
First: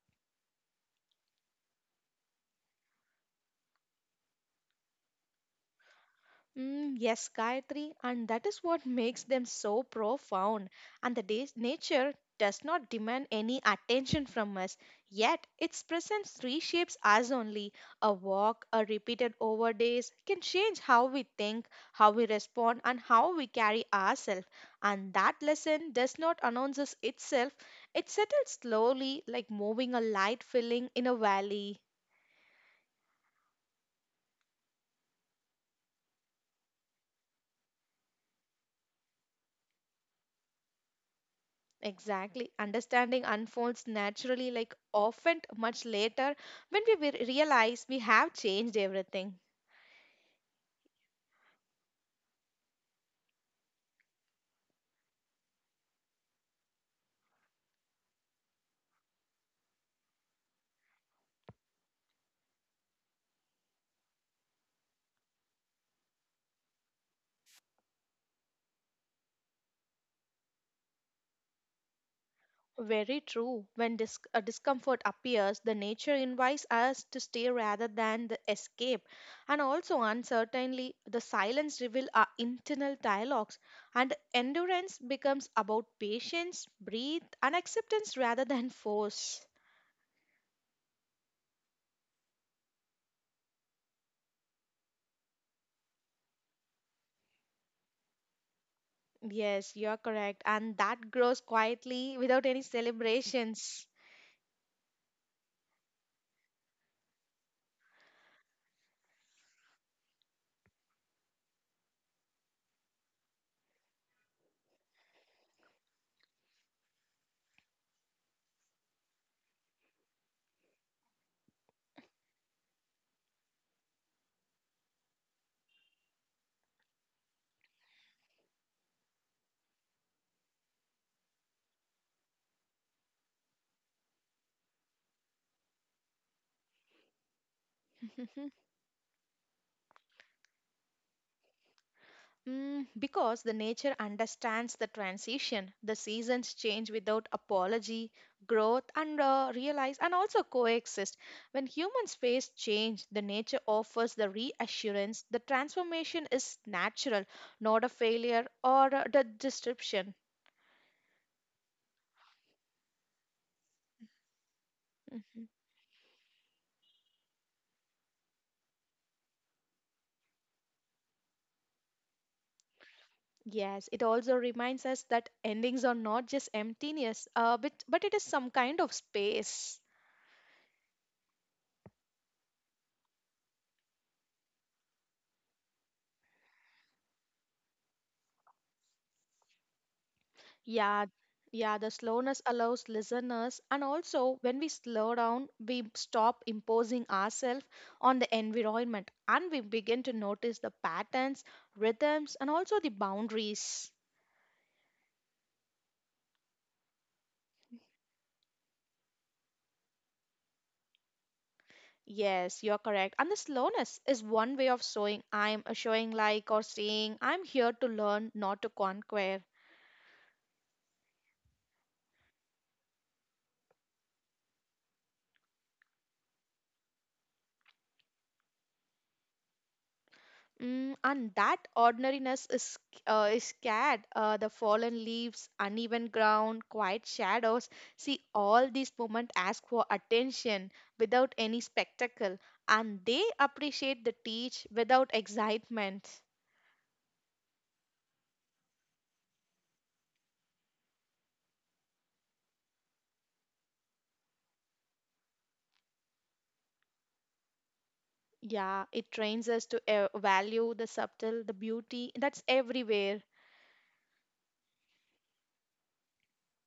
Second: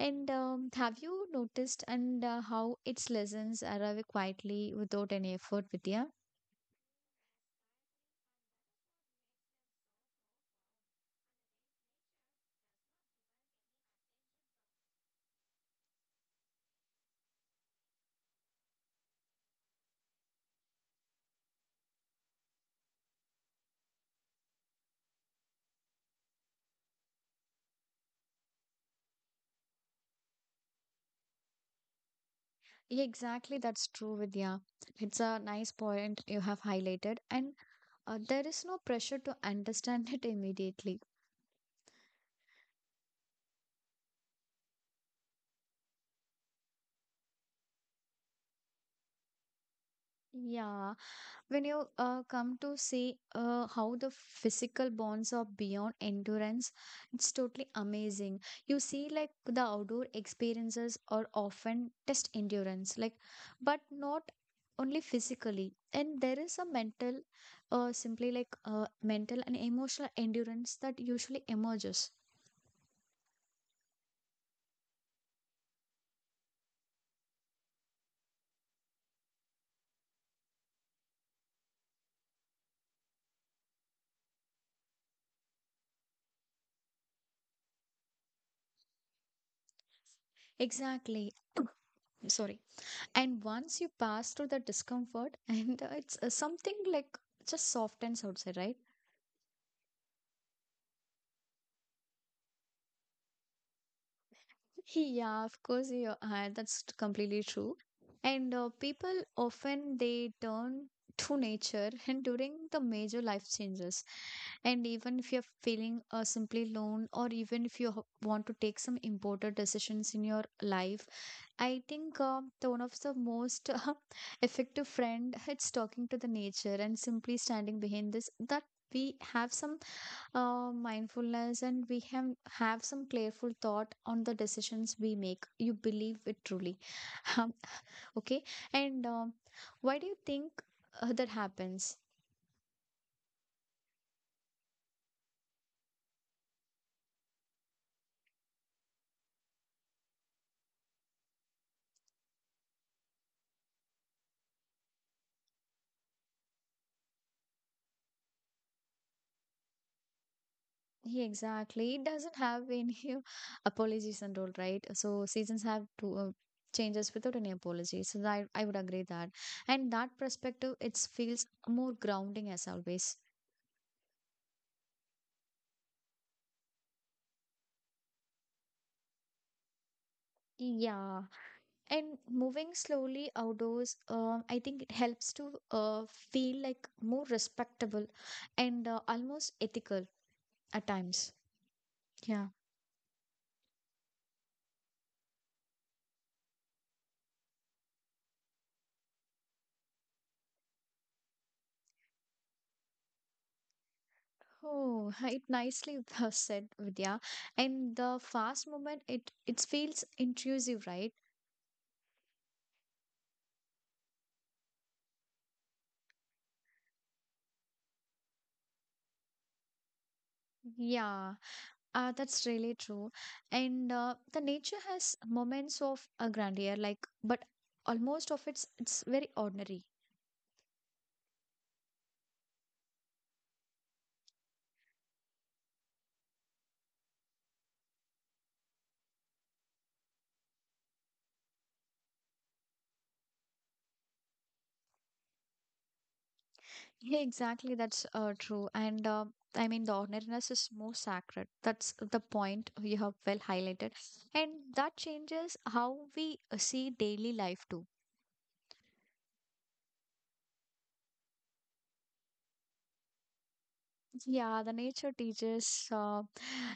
Speaker 1: And have you noticed and how its lessons arrive quietly without any effort, Vidya?
Speaker 2: Mm, yes, Gayatri, and that is what makes them so profound. And the day's nature does not demand any attention from us, yet its presence reshapes us only. A walk, a repeated over days can change how we think, how we respond, and how we carry ourselves. And that lesson does not announce us itself, it settles slowly, like moving a light filling in a valley.
Speaker 1: Yeah, exactly. That's true, Vidya. It's a nice point you have highlighted. And there is no pressure to understand it immediately.
Speaker 2: Exactly. Understanding unfolds naturally, like often much later, when we realize we have changed everything.
Speaker 1: Yeah, when you come to see how the physical bonds are beyond endurance, it's totally amazing. You see, like the outdoor experiences are often test endurance, like, but not only physically. And there is simply like mental and emotional endurance that usually emerges.
Speaker 2: Very true. When a discomfort appears, the nature invites us to stay rather than the escape. And also, uncertainly, the silence reveals our internal dialogues. And endurance becomes about patience, breathe, and acceptance rather than force.
Speaker 1: Exactly. Sorry. And once you pass through the discomfort and it's something like just softens outside, right?
Speaker 2: Yes, you're correct. And that grows quietly without any celebrations.
Speaker 1: Yeah, of course, yeah, that's completely true. And people often they turn to nature and during the major life changes, and even if you're feeling simply alone, or even if you want to take some important decisions in your life, I think the one of the most effective friend it's talking to the nature and simply standing behind this that we have some mindfulness, and we have some careful thought on the decisions we make. You believe it truly, Um, okay?
Speaker 2: Mhm.
Speaker 1: And why do you think that happens?
Speaker 2: Mm, because the nature understands the transition, the seasons change without apology, growth and realize and also coexist. When humans face change, the nature offers the reassurance the transformation is natural, not a failure or the disruption.
Speaker 1: Yeah, exactly. It doesn't have any apologies and all, right? So
Speaker 2: Mhm.
Speaker 1: seasons have to changes without any apologies. So I would agree that, and that perspective it feels more grounding as always.
Speaker 2: Yes, it also reminds us that endings are not just emptiness, but it is some kind of space.
Speaker 1: Yeah, and moving slowly outdoors, I think it helps to feel like more respectable and almost ethical at
Speaker 2: Yeah,
Speaker 1: times.
Speaker 2: yeah, the
Speaker 1: Yeah.
Speaker 2: slowness allows listeners, and also when we slow down, we stop imposing ourselves on the environment and we begin to notice the patterns, rhythms, and also the boundaries.
Speaker 1: Oh, it nicely said, Vidya. And the fast movement, it feels intrusive, right?
Speaker 2: Yes, you're correct. And the slowness is one way of showing I'm showing like or saying I'm here to learn, not to conquer.
Speaker 1: Yeah, that's really true. And the nature has moments of a grandeur, like, but almost of it's very ordinary.
Speaker 2: Mm, and that ordinariness is scared. The fallen leaves, uneven ground, quiet shadows. See, all these moments ask for attention without any spectacle, and they appreciate the teach without excitement.
Speaker 1: Yeah, exactly. That's true. And I mean, the ordinariness is more sacred. That's the point you have well highlighted, and that changes how we see daily life too.
Speaker 2: Yeah, it trains us to value the subtle, the beauty that's everywhere.
Speaker 1: Yeah, the nature teaches.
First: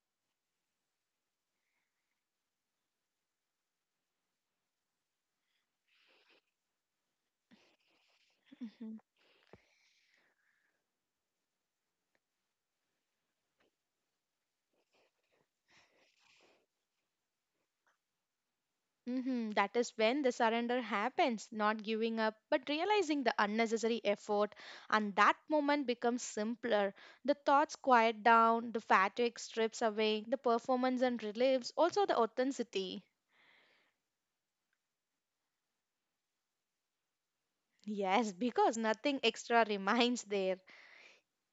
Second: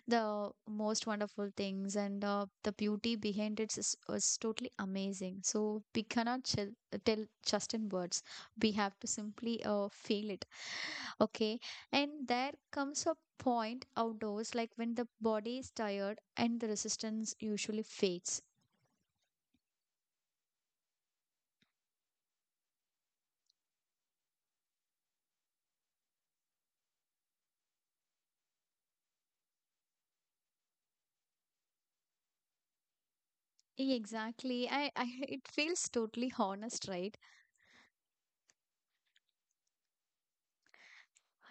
Speaker 1: The most wonderful things, and the beauty behind it is totally amazing, so we cannot tell just in words. We have to simply feel it. Okay. And there comes a point outdoors like when the body is tired and the resistance usually fades.
Speaker 2: Hmm. That is when the surrender happens, not giving up, but realizing the unnecessary effort. And that moment becomes simpler. The thoughts quiet down, the fatigue strips away, the performance and relieves also the authenticity.
Speaker 1: Exactly. I it feels totally honest, right?
Speaker 2: Yes, because nothing extra remains there.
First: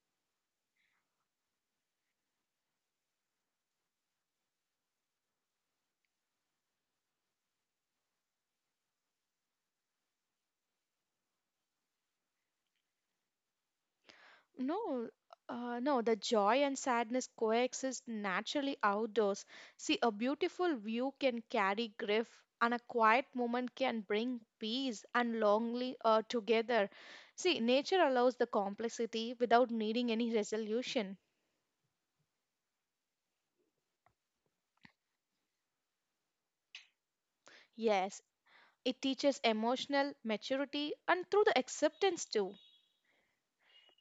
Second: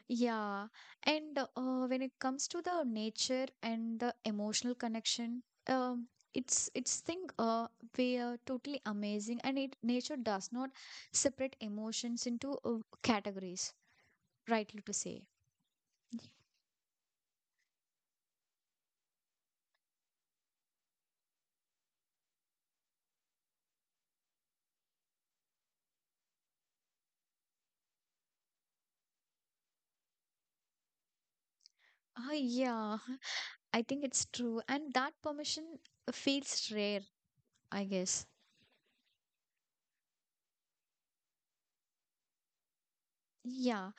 Speaker 1: Yeah. And when it comes to the nature and the emotional connection, it's thing we are totally amazing, and it nature does not separate emotions into categories, rightly to
Speaker 2: No,
Speaker 1: say.
Speaker 2: no, the joy and sadness coexist naturally outdoors. See, a beautiful view can carry grief, and a quiet moment can bring peace and longing together. See, nature allows the complexity without needing any resolution.
Speaker 1: Ah, yeah, I think it's true. And that permission feels rare, I
Speaker 2: Yes,
Speaker 1: guess.
Speaker 2: it teaches emotional maturity and through the acceptance too.
Speaker 1: Yeah.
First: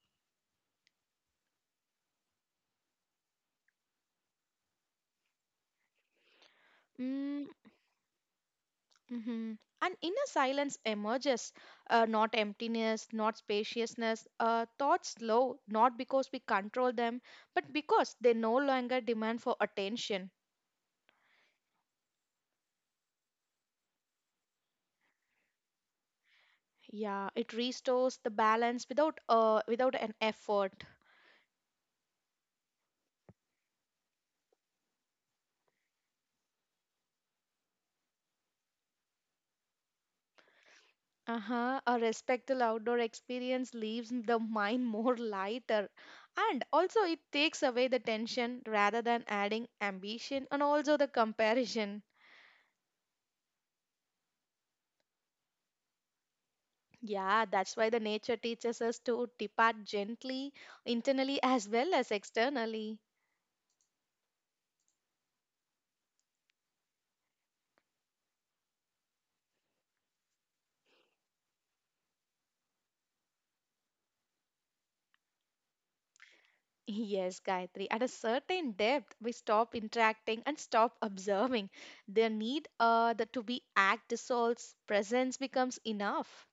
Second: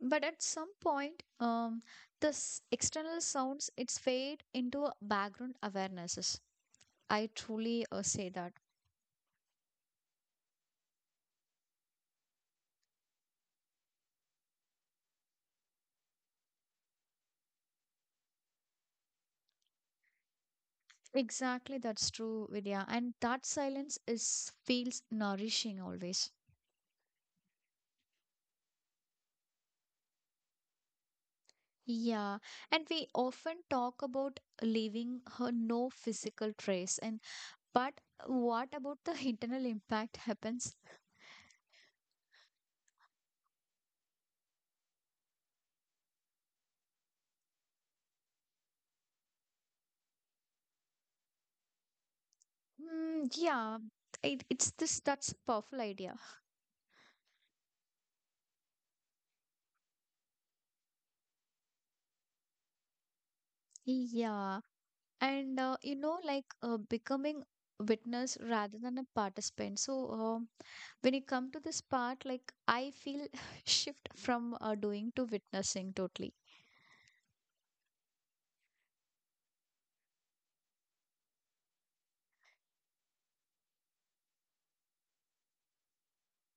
Speaker 1: But at some point, this external sounds it's fade into a background awarenesses. I
Speaker 2: Mm,
Speaker 1: truly say that.
Speaker 2: hmm An inner silence emerges, not emptiness, not spaciousness. Thoughts slow, not because we control them, but because they no longer demand for attention.
Speaker 1: Exactly, that's true, Vidya. And that silence is feels nourishing always.
Speaker 2: Yeah, it restores the balance without without an effort.
Speaker 1: Yeah, and we often talk about leaving her no physical trace, and but what about the internal impact happens?
Speaker 2: Uh-huh. A respectful outdoor experience leaves the mind more lighter, and also it takes away the tension rather than adding ambition and also the comparison.
Speaker 1: Mm, yeah, it's this that's a powerful idea.
Speaker 2: Yeah, that's why the nature teaches us to depart gently, internally as well as externally.
Speaker 1: Yeah, and like becoming witness rather than a participant. So when you come to this part, like I feel shift from doing to witnessing totally.
Speaker 2: Yes, Gayatri. At a certain depth, we stop interacting and stop observing. The need to be act dissolves, presence becomes enough.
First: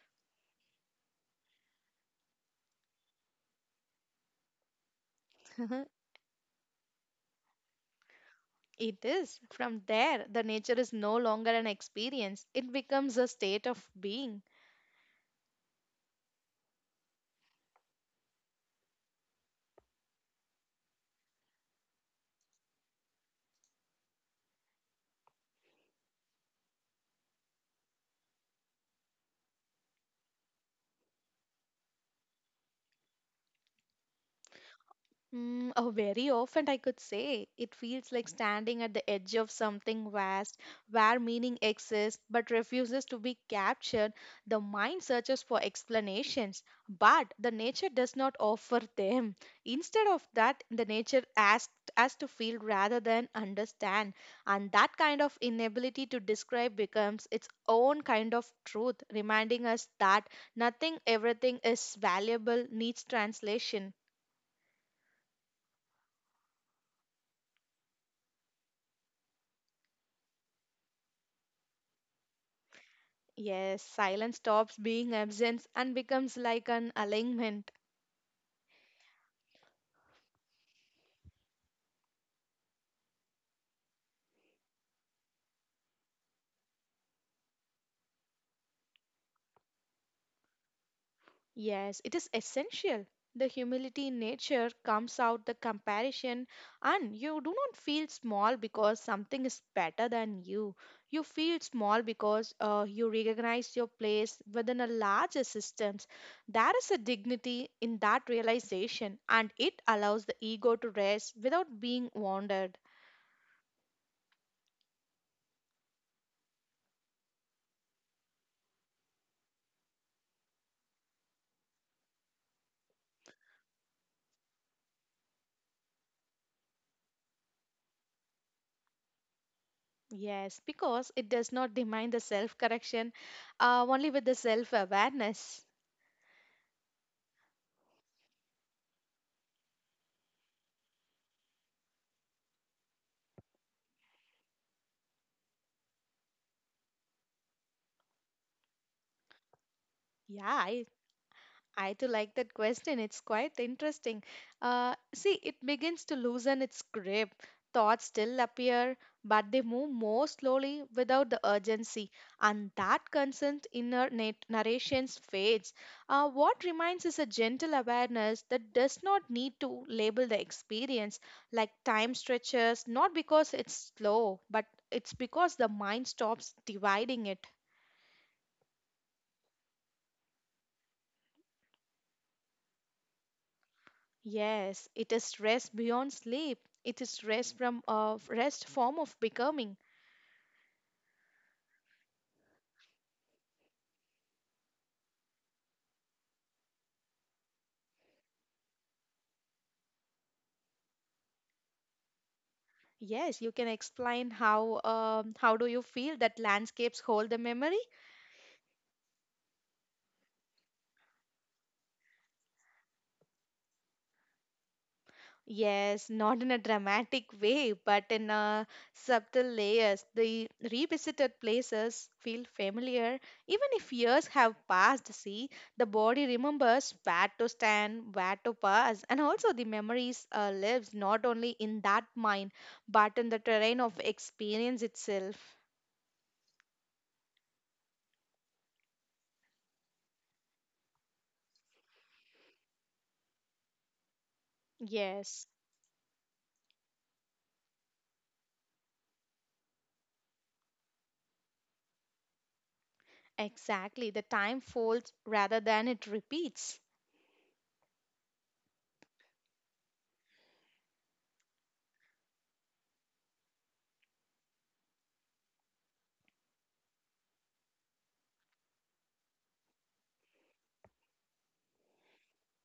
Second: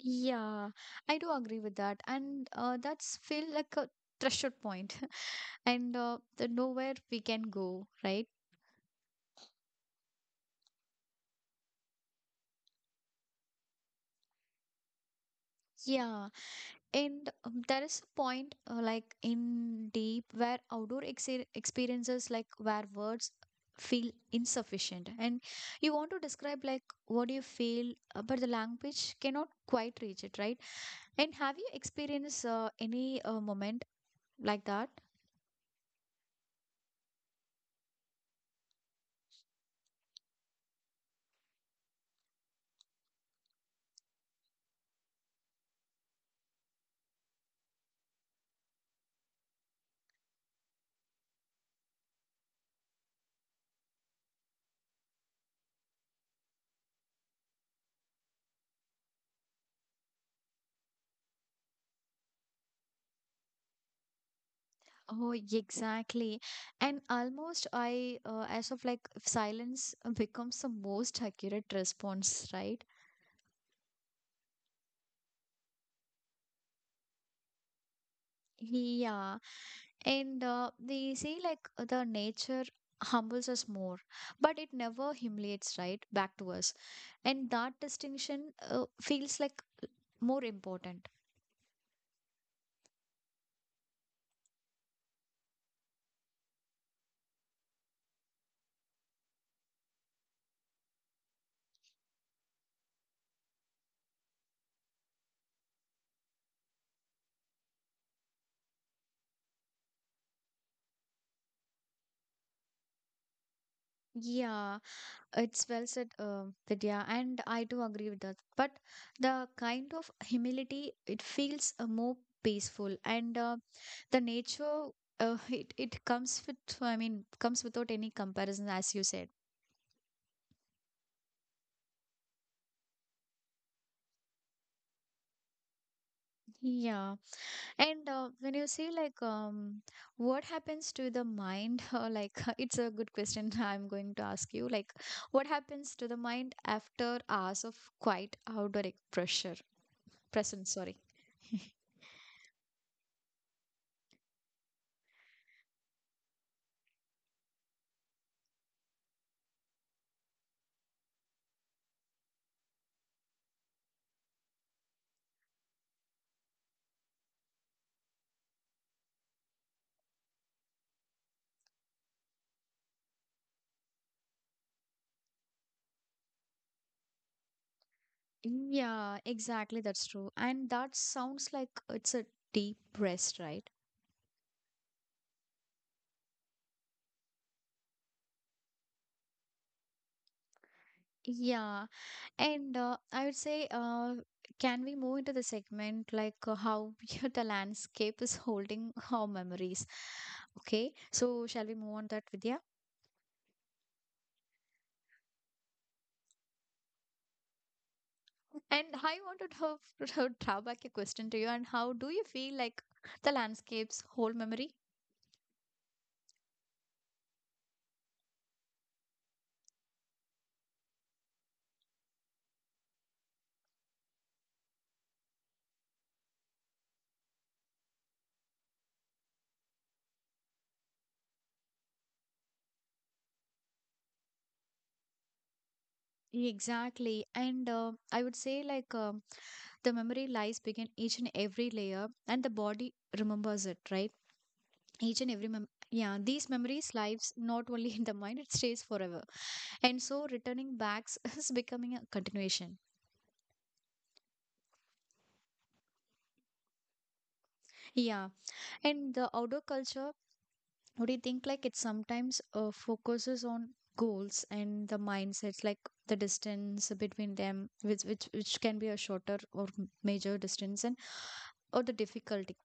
Speaker 1: Yeah, I do agree with that, and that's feel like a threshold point, and the nowhere we can go, right?
Speaker 2: It is. From there, the nature is no longer an experience, it becomes a state of being.
Speaker 1: Yeah. And there is a point, like in deep where outdoor exer experiences, like where words feel insufficient, and you want to describe like what you feel, but the language cannot quite reach it, right? And have you experienced any moment like that?
Speaker 2: Mm, oh, very often I could say it feels like standing at the edge of something vast where meaning exists but refuses to be captured. The mind searches for explanations, but the nature does not offer them. Instead of that, the nature asks us to feel rather than understand, and that kind of inability to describe becomes its own kind of truth, reminding us that nothing, everything is valuable, needs translation.
Speaker 1: Oh, exactly. And almost I as of like silence becomes the most accurate response, right?
Speaker 2: Yes, silence stops being absence and becomes like an alignment.
Speaker 1: Yeah. And they say like the nature humbles us more, but it never humiliates right back to us. And that distinction feels like more important.
Speaker 2: Yes, it is essential. The humility in nature comes out the comparison, and you do not feel small because something is better than you. You feel small because you recognize your place within a larger systems. There is a dignity in that realization, and it allows the ego to rest without being wounded.
Speaker 1: Yeah, it's well said, Vidya, and I do agree with that. But the kind of humility, it feels more peaceful, and the nature, it I mean, comes without any comparison, as you said.
Speaker 2: Yes, because it does not demand the self correction, only with the self awareness.
Speaker 1: Yeah. And when you say like, what happens to the mind? Like, it's a good question. I'm going to ask you. Like, what happens to the mind after hours of quiet outdoor pressure
Speaker 2: Yeah,
Speaker 1: presence? Sorry.
Speaker 2: I too like that question. It's quite interesting. See, it begins to loosen its grip. Thoughts still appear, but they move more slowly without the urgency, and that constant inner narrations fades. What remains is a gentle awareness that does not need to label the experience, like time stretches, not because it's slow, but it's because the mind stops dividing it.
Speaker 1: Yeah, exactly. That's true. And that sounds like it's a deep rest, right?
Speaker 2: Yes, it is rest beyond sleep. It is rest from a rest form of becoming.
Speaker 1: Yeah, And I would say, can we move into the segment like how the landscape is holding our memories? Okay, so shall we move on that, Vidya?
Speaker 2: Yes, you can explain how do you feel that landscapes hold the memory?
Speaker 1: And I wanted to throw back a question to you. And how do you feel like the landscapes hold memory?
Speaker 2: Yes, not in a dramatic way, but in a subtle layers. The revisited places feel familiar, even if years have passed. See, the body remembers where to stand, where to pass, and also the memories lives not only in that mind, but in the terrain of experience itself.
Speaker 1: Exactly, and I would say like the memory lies begin each and every layer, and the body remembers it, right? Each and every
Speaker 2: Yes,
Speaker 1: mem yeah, these memories lives not only in the mind; it stays forever. And so returning backs is becoming a continuation.
Speaker 2: exactly. The time folds rather than it repeats.
Speaker 1: Yeah. And the outdoor culture, what do you think? Like it sometimes focuses on goals and the mindsets, like the distance between them, which can be a shorter or major distance, and or the difficulty.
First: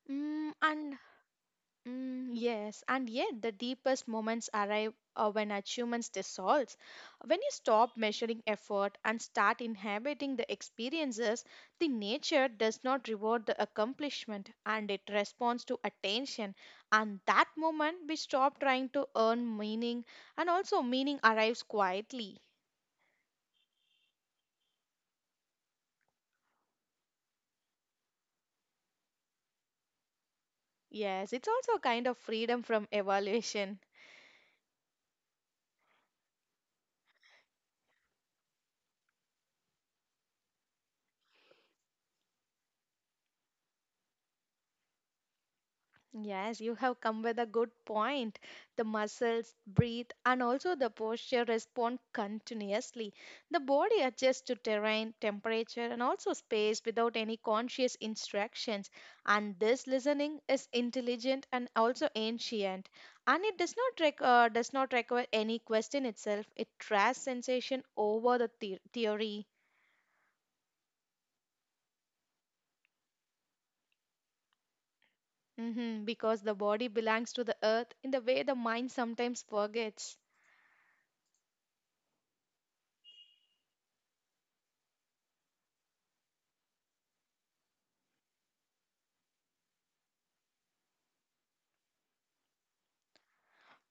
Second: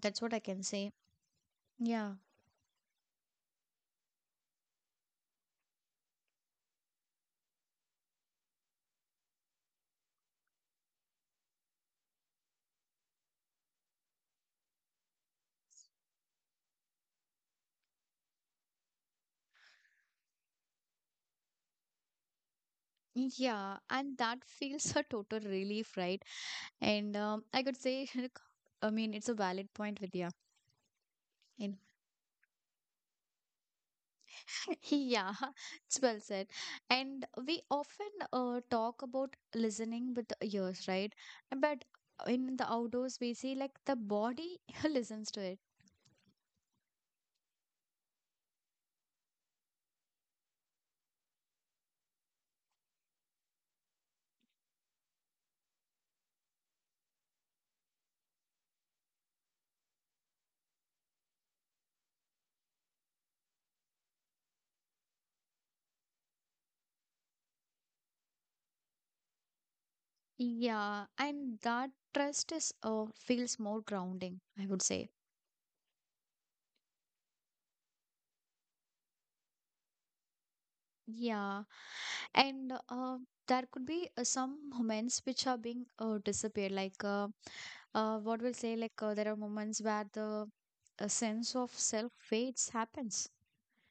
Speaker 1: That's what I
Speaker 2: Mm,
Speaker 1: can say.
Speaker 2: and.
Speaker 1: Yeah.
Speaker 2: Mm, yes, and yet the deepest moments arrive when achievements dissolves. When you stop measuring effort and start inhabiting the experiences, the nature does not reward the accomplishment and it responds to attention. And that moment we stop trying to earn meaning and also meaning arrives quietly.
Speaker 1: Yeah, and that feels a total relief, right? And I could say, I mean, it's a valid point, Vidya.
Speaker 2: Yes, it's also
Speaker 1: And
Speaker 2: a kind of freedom from evaluation.
Speaker 1: Yeah, it's well said. And we often talk about listening with the ears, right? But in the outdoors, we see like the body listens to it.
Speaker 2: Yes, you have come with a good point. The muscles breathe and also the posture respond continuously. The body adjusts to terrain, temperature, and also space without any conscious instructions. And this listening is intelligent and also ancient. And it does not require any question itself. It trusts sensation over the theory.
Speaker 1: Yeah, and that trust is feels more grounding, I would say.
Speaker 2: Hmm, because the body belongs to the earth in the way the mind sometimes forgets.
Speaker 1: Yeah, and there could be some moments which are being disappeared, like what we'll say, like there are moments where the a sense of self fades happens.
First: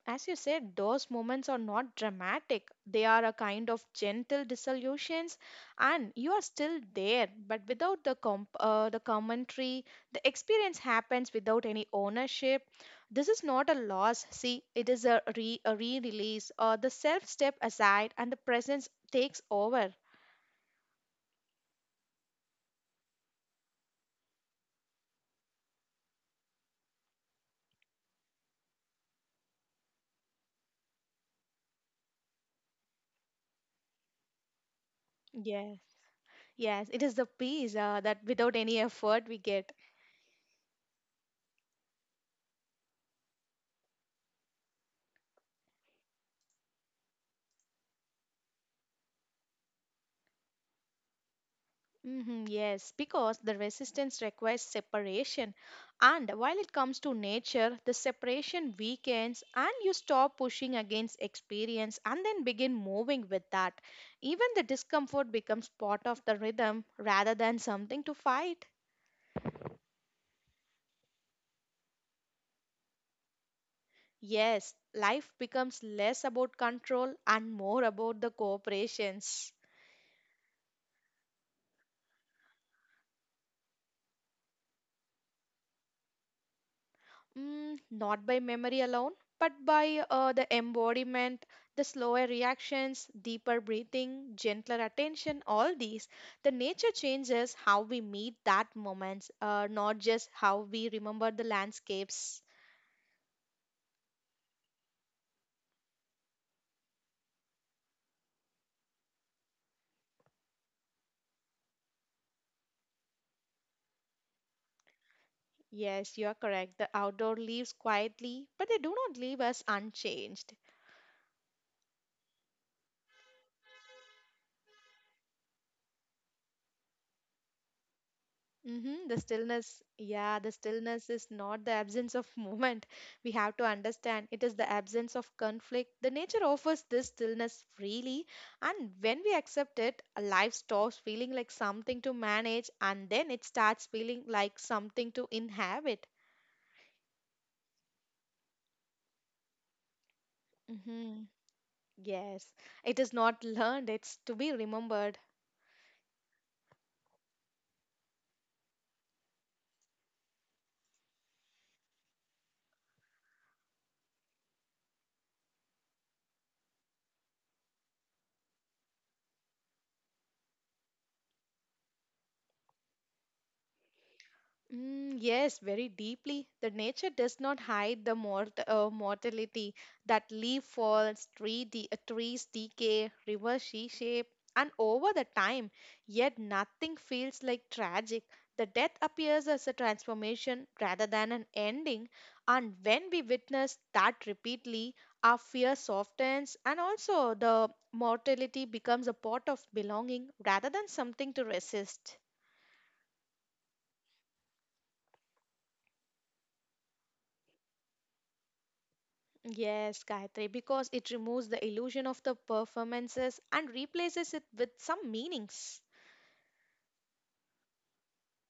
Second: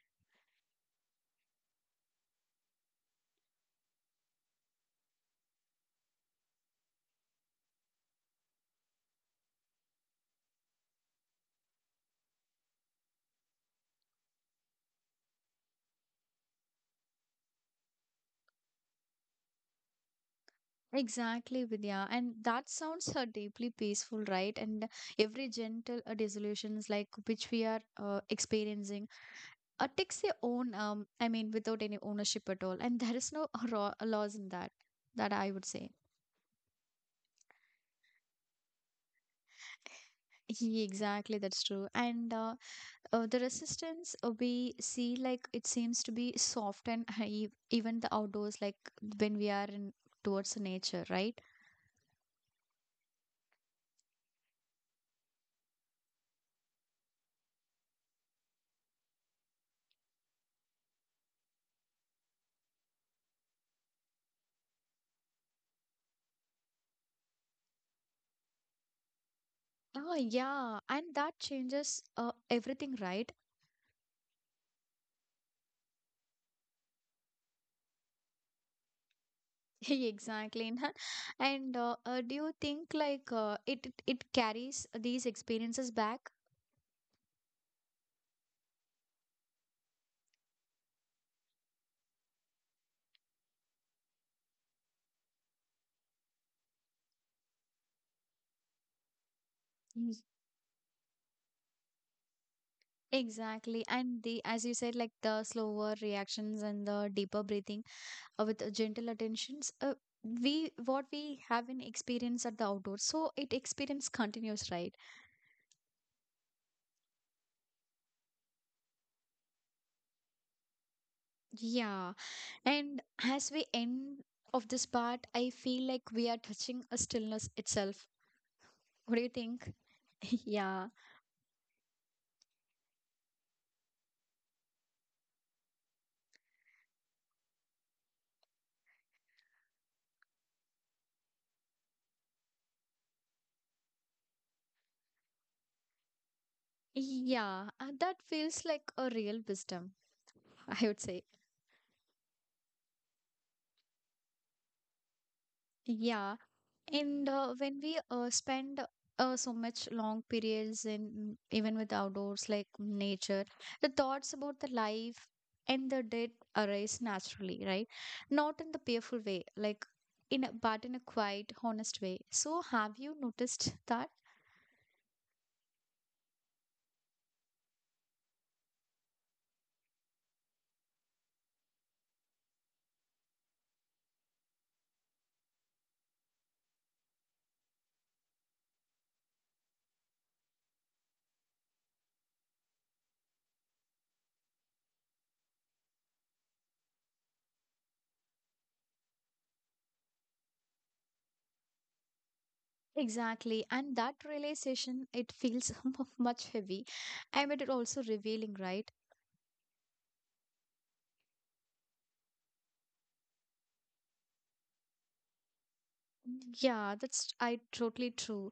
Speaker 2: As you said, those moments are not dramatic. They are a kind of gentle dissolutions, and you are still there, but without the the commentary, the experience happens without any ownership. This is not a loss. See, it is a re a re-release. The self step aside, and the presence takes over.
Speaker 1: Exactly, Vidya. And that sounds deeply peaceful, right? And every gentle dissolutions like which we are experiencing takes their own, I mean, without any ownership at all. And there is no laws in that, that I would
Speaker 2: Yes,
Speaker 1: say.
Speaker 2: yes, it is the peace that without any effort we get.
Speaker 1: Yeah, exactly, that's true. And the resistance we see, like, it seems to be soft and even the outdoors, like when we are in towards the nature, right?
Speaker 2: Hmm, yes, because the resistance requires separation. And while it comes to nature, the separation weakens and you stop pushing against experience and then begin moving with that. Even the discomfort becomes part of the rhythm rather than something to fight.
Speaker 1: Ah, yeah, and that changes everything, right?
Speaker 2: Yes, life becomes less about control and more about the cooperations.
Speaker 1: Exactly. Nihal. And do you think like it carries these experiences back?
Speaker 2: Mm, not by memory alone, but by the embodiment, the slower reactions, deeper breathing, gentler attention, all these. The nature changes how we meet that moment, not
Speaker 1: Mm.
Speaker 2: just how we remember the landscapes.
Speaker 1: Exactly. And the, as you said, like the slower reactions and the deeper breathing with gentle attentions, we what we have in experience at the outdoors, so it experience continues, right?
Speaker 2: Yes, you're correct. The outdoor leaves quietly, but they do not leave us unchanged.
Speaker 1: Yeah, and as we end of this part, I feel like we are touching a stillness itself.
Speaker 2: Mm-hmm.
Speaker 1: What
Speaker 2: The
Speaker 1: do you think?
Speaker 2: stillness, yeah, the
Speaker 1: Yeah,
Speaker 2: stillness is not the absence of movement. We have to understand it is the absence of conflict. The nature offers this stillness freely, and when we accept it, a life stops feeling like something to manage and then it starts feeling like something to inhabit.
Speaker 1: yeah, that feels like a real wisdom, I would say.
Speaker 2: Mm-hmm. Yes, it is not learned, it's to be remembered.
Speaker 1: Yeah. And When we spend so much long periods in even with outdoors like nature, the thoughts about the life and the death arise naturally, right? Not in the fearful way, like in a, but in a quiet, honest way. So have you noticed that?
Speaker 2: Mm, yes, very deeply. The nature does not hide the mortality that leaf falls, tree trees decay, rivers reshape, and over the time. Yet nothing feels like tragic. The death appears as a transformation rather than an ending, and when we witness that repeatedly, our fear softens, and also the mortality becomes a part of belonging rather than something to resist.
Speaker 1: Exactly, and that realization it feels much heavy, and it also revealing, right?
Speaker 2: Yes, Gayatri, because it removes the illusion of the performances and replaces it with some meanings.
Speaker 1: Yeah, that's I totally true.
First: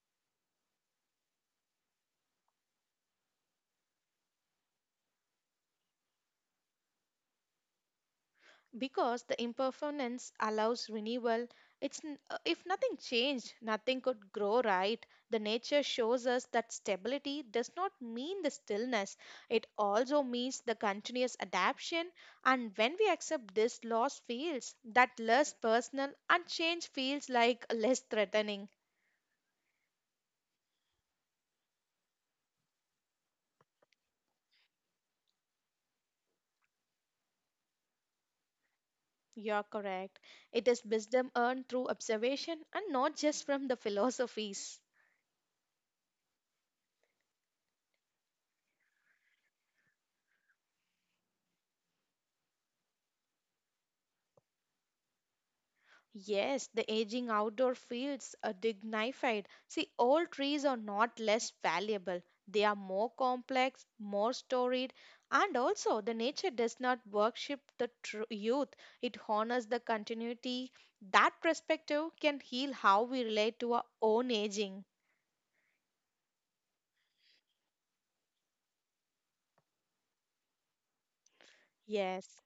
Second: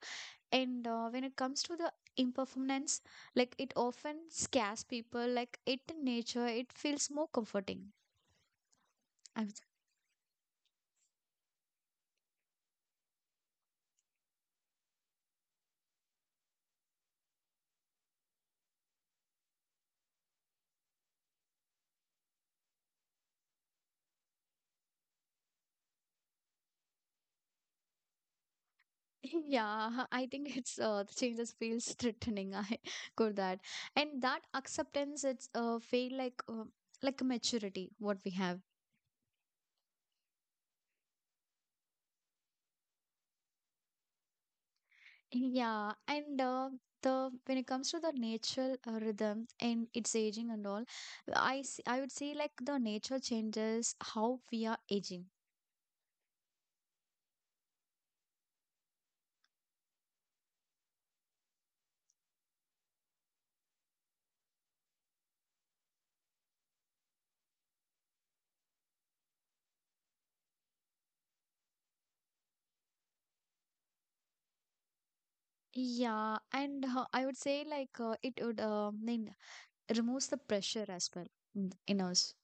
Speaker 1: And when it comes to the impermanence, like it often scares people, like it in nature it feels more comforting.
Speaker 2: Because the
Speaker 1: I'm,
Speaker 2: impermanence allows renewal, if nothing changed, nothing could grow right. The nature shows us that stability does not mean the stillness. It also means the continuous adaptation. And when we accept this, loss feels that less personal and change feels like less threatening.
Speaker 1: yeah, I think it's the changes feels threatening, I got that. And that acceptance it's feel like a maturity what we have.
Speaker 2: You're correct. It is wisdom earned through observation and not just from the philosophies.
Speaker 1: Yeah, and the when it comes to the natural rhythm and its aging and all, I would say like the nature changes how we are aging.
Speaker 2: Yes, the aging outdoor fields are dignified. See, old trees are not less valuable. They are more complex, more storied, and also the nature does not worship the youth. It honors the continuity. That perspective can heal how we relate to our own aging.
Speaker 1: Yeah, and I would say like it would mean removes the pressure as well in us.
Speaker 2: Yes,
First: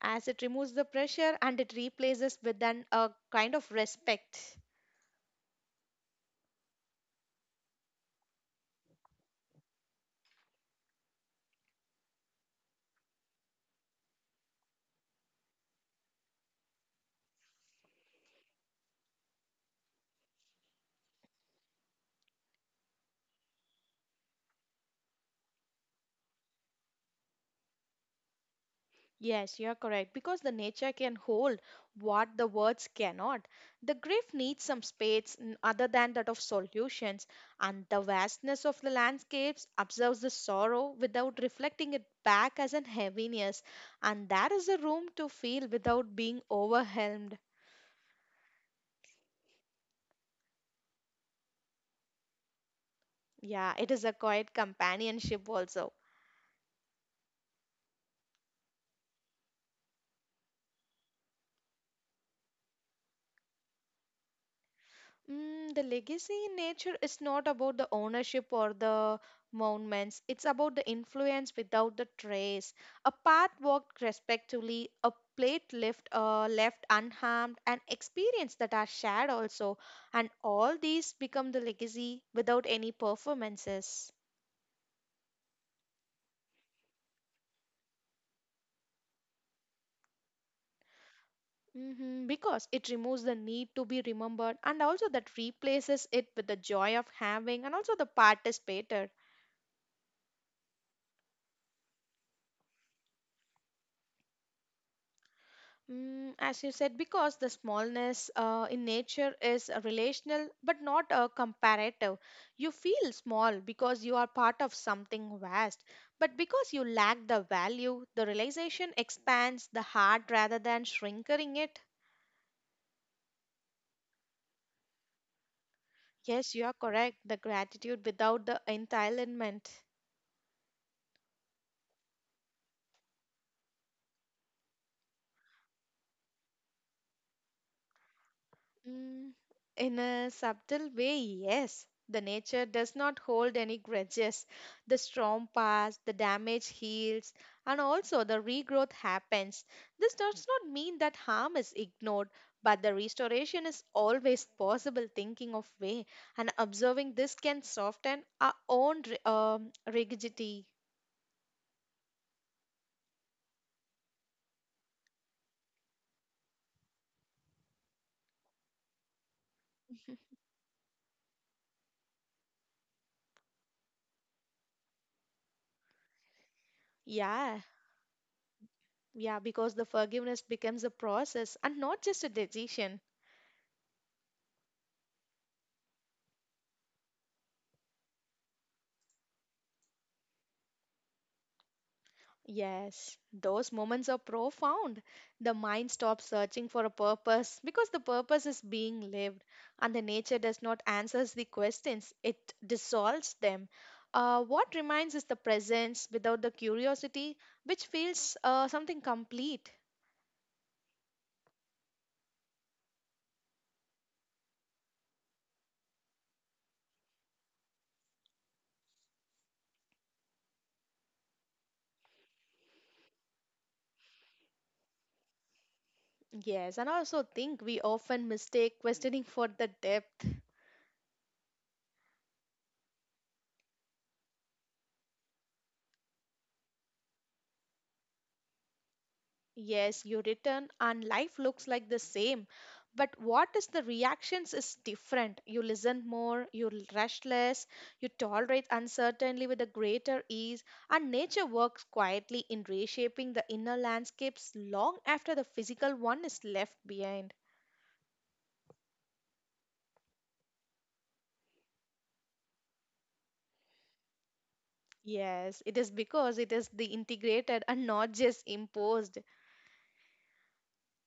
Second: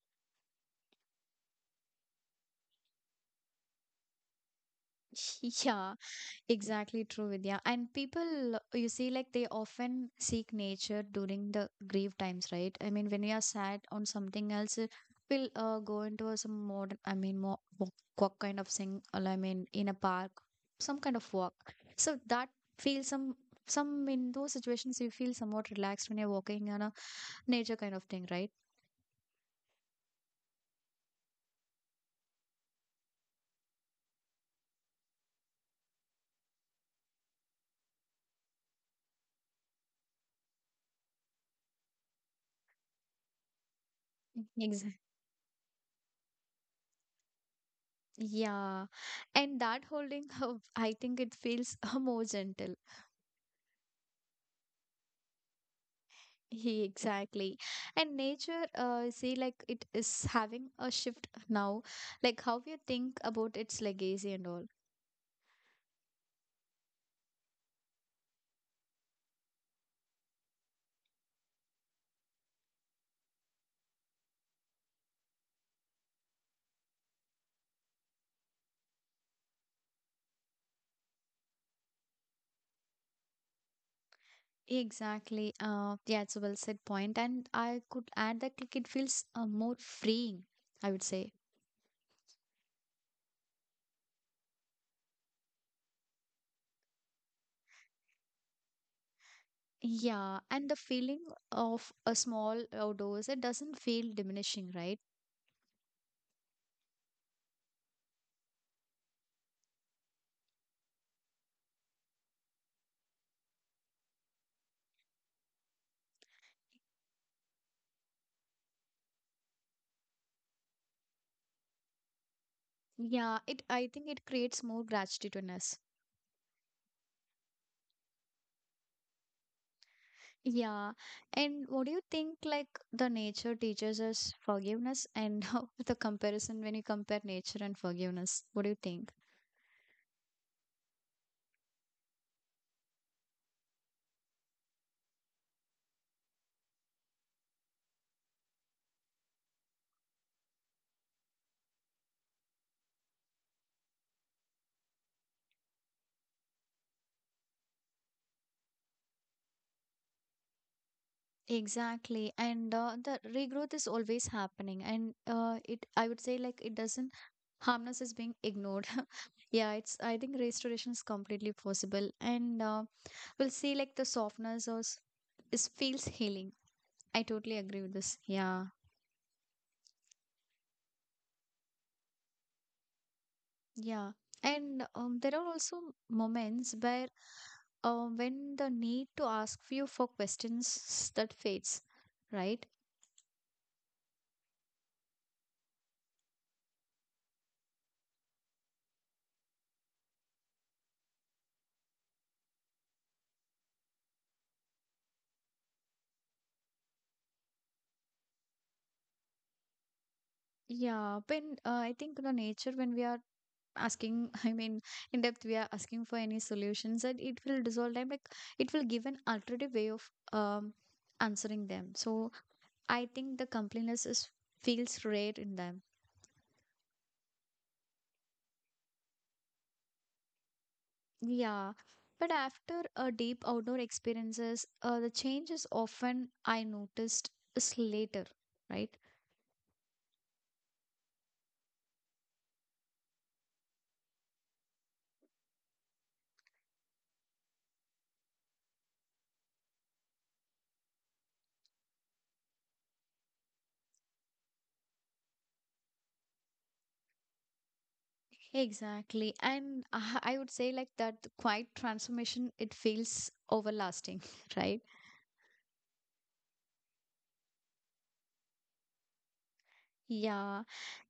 Speaker 2: as it removes the pressure and it replaces with an a kind of respect.
Speaker 1: Yeah, exactly true, Vidya. And people, you see, like they often seek nature during the grief times, right? I mean, when we are sad on something else, we'll go into a some modern, I mean, more walk, walk kind of thing. Or I mean, in a park, some kind of walk. So that feels some in those situations you feel somewhat relaxed when you're walking on a nature kind of thing, right?
Speaker 2: Yes, you're correct, because the nature can hold what the words cannot. The grief needs some space, other than that of solutions, and the vastness of the landscapes observes the sorrow without reflecting it back as an heaviness, and there is a
Speaker 1: Exactly.
Speaker 2: room to feel without being overwhelmed.
Speaker 1: Yeah. And that holding of, I think it feels more gentle.
Speaker 2: Yeah, it is a quiet companionship also.
Speaker 1: He exactly. And nature, see, like it is having a shift now, like how you think about its legacy and all.
Speaker 2: Mm, the legacy in nature is not about the ownership or the monuments. It's about the influence without the trace. A path walked respectively, a plate left left unharmed, an experience that are shared also, and all these become the legacy without any performances.
Speaker 1: Exactly. Yeah, it's a well said point. And I could add that like it feels more freeing, I would say.
Speaker 2: Hmm, because it removes the need to be remembered, and also that replaces it with the joy of having, and also the participator.
Speaker 1: Yeah, and the feeling of a small outdoors, it doesn't feel diminishing, right?
Speaker 2: Mm, as you said, because the smallness in nature is a relational but not a comparative. You feel small because you are part of something vast, but because you lack the value, the realization expands the heart rather than shrinking it.
Speaker 1: Yeah, it I think it creates more gratitude in us.
Speaker 2: Yes, you are correct. The gratitude without the entitlement.
Speaker 1: Yeah. And what do you think like the nature teaches us forgiveness and the comparison when you compare nature and forgiveness? What do you think?
Speaker 2: Mm, in a subtle way, yes. The nature does not hold any grudges. The storm passed, the damage heals, and also the regrowth happens. This does not mean that harm is ignored, but the restoration is always possible thinking of way, and observing this can soften our own rigidity.
Speaker 1: Exactly. And the regrowth is always happening. And it, I would say like it doesn't, harmness is being ignored. Yeah, it's, I think restoration is completely possible. And we'll see like the softness or is feels healing. I totally
Speaker 2: Yeah,
Speaker 1: agree with this. Yeah.
Speaker 2: yeah, because the forgiveness becomes a process and not just a decision.
Speaker 1: Yeah. And there are also moments where when the need to ask you for questions that fades, right?
Speaker 2: Yes, those moments are profound. The mind stops searching for a purpose because the purpose is being lived, and the nature does not answers the questions, it dissolves them. What remains is the presence without the curiosity, which feels something complete.
Speaker 1: Yeah, when I think the nature when we are asking, I mean, in depth we are asking for any solutions, that it will dissolve them, like it will give an alternative way of answering them. So I think the completeness is feels rare in them.
Speaker 2: Yes, and I also think we often mistake questioning for the depth.
Speaker 1: Yeah, but after a deep outdoor experiences the change is often I noticed is later, right?
Speaker 2: Yes, you return and life looks like the same. But what is the reactions is different. You listen more, you rush less, you tolerate uncertainty with a greater ease, and nature works quietly in reshaping the inner landscapes long after the physical one is left behind.
Speaker 1: Exactly. And I would say like that the quiet transformation, it feels overlasting, right?
Speaker 2: Yes, it is because it is the integrated and not just imposed.
Speaker 1: Yeah.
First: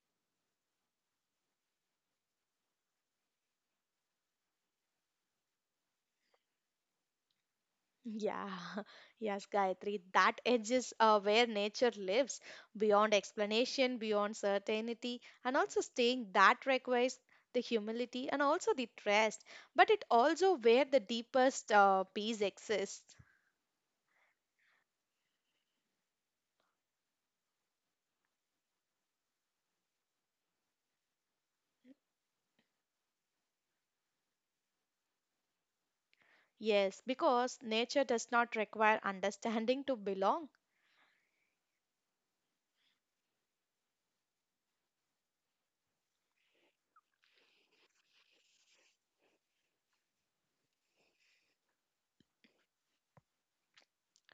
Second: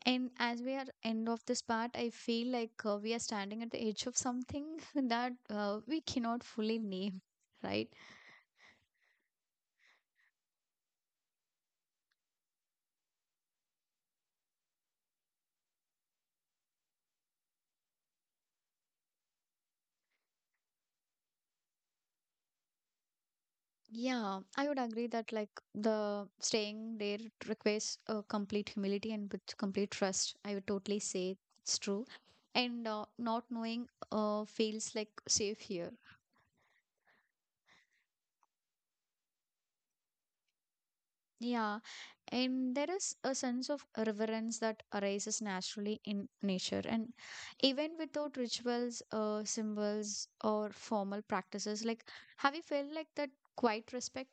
Speaker 1: And as we are end of this part, I feel like we are standing at the edge of something that we cannot fully name, right?
Speaker 2: Yeah, yes, Gayatri. That edge is where nature lives, beyond explanation, beyond certainty, and also staying that requires the humility and also the trust. But it also where the deepest peace exists.
Speaker 1: Yeah, I would agree that like the staying there requires complete humility and with complete trust. I would totally say it's true. And not knowing feels like safe here.
Speaker 2: Yes, because nature does not require understanding to belong.
Speaker 1: Yeah, and there is a sense of reverence that arises naturally in nature. And even without rituals, symbols, or formal practices, like, have you felt like that quiet respect?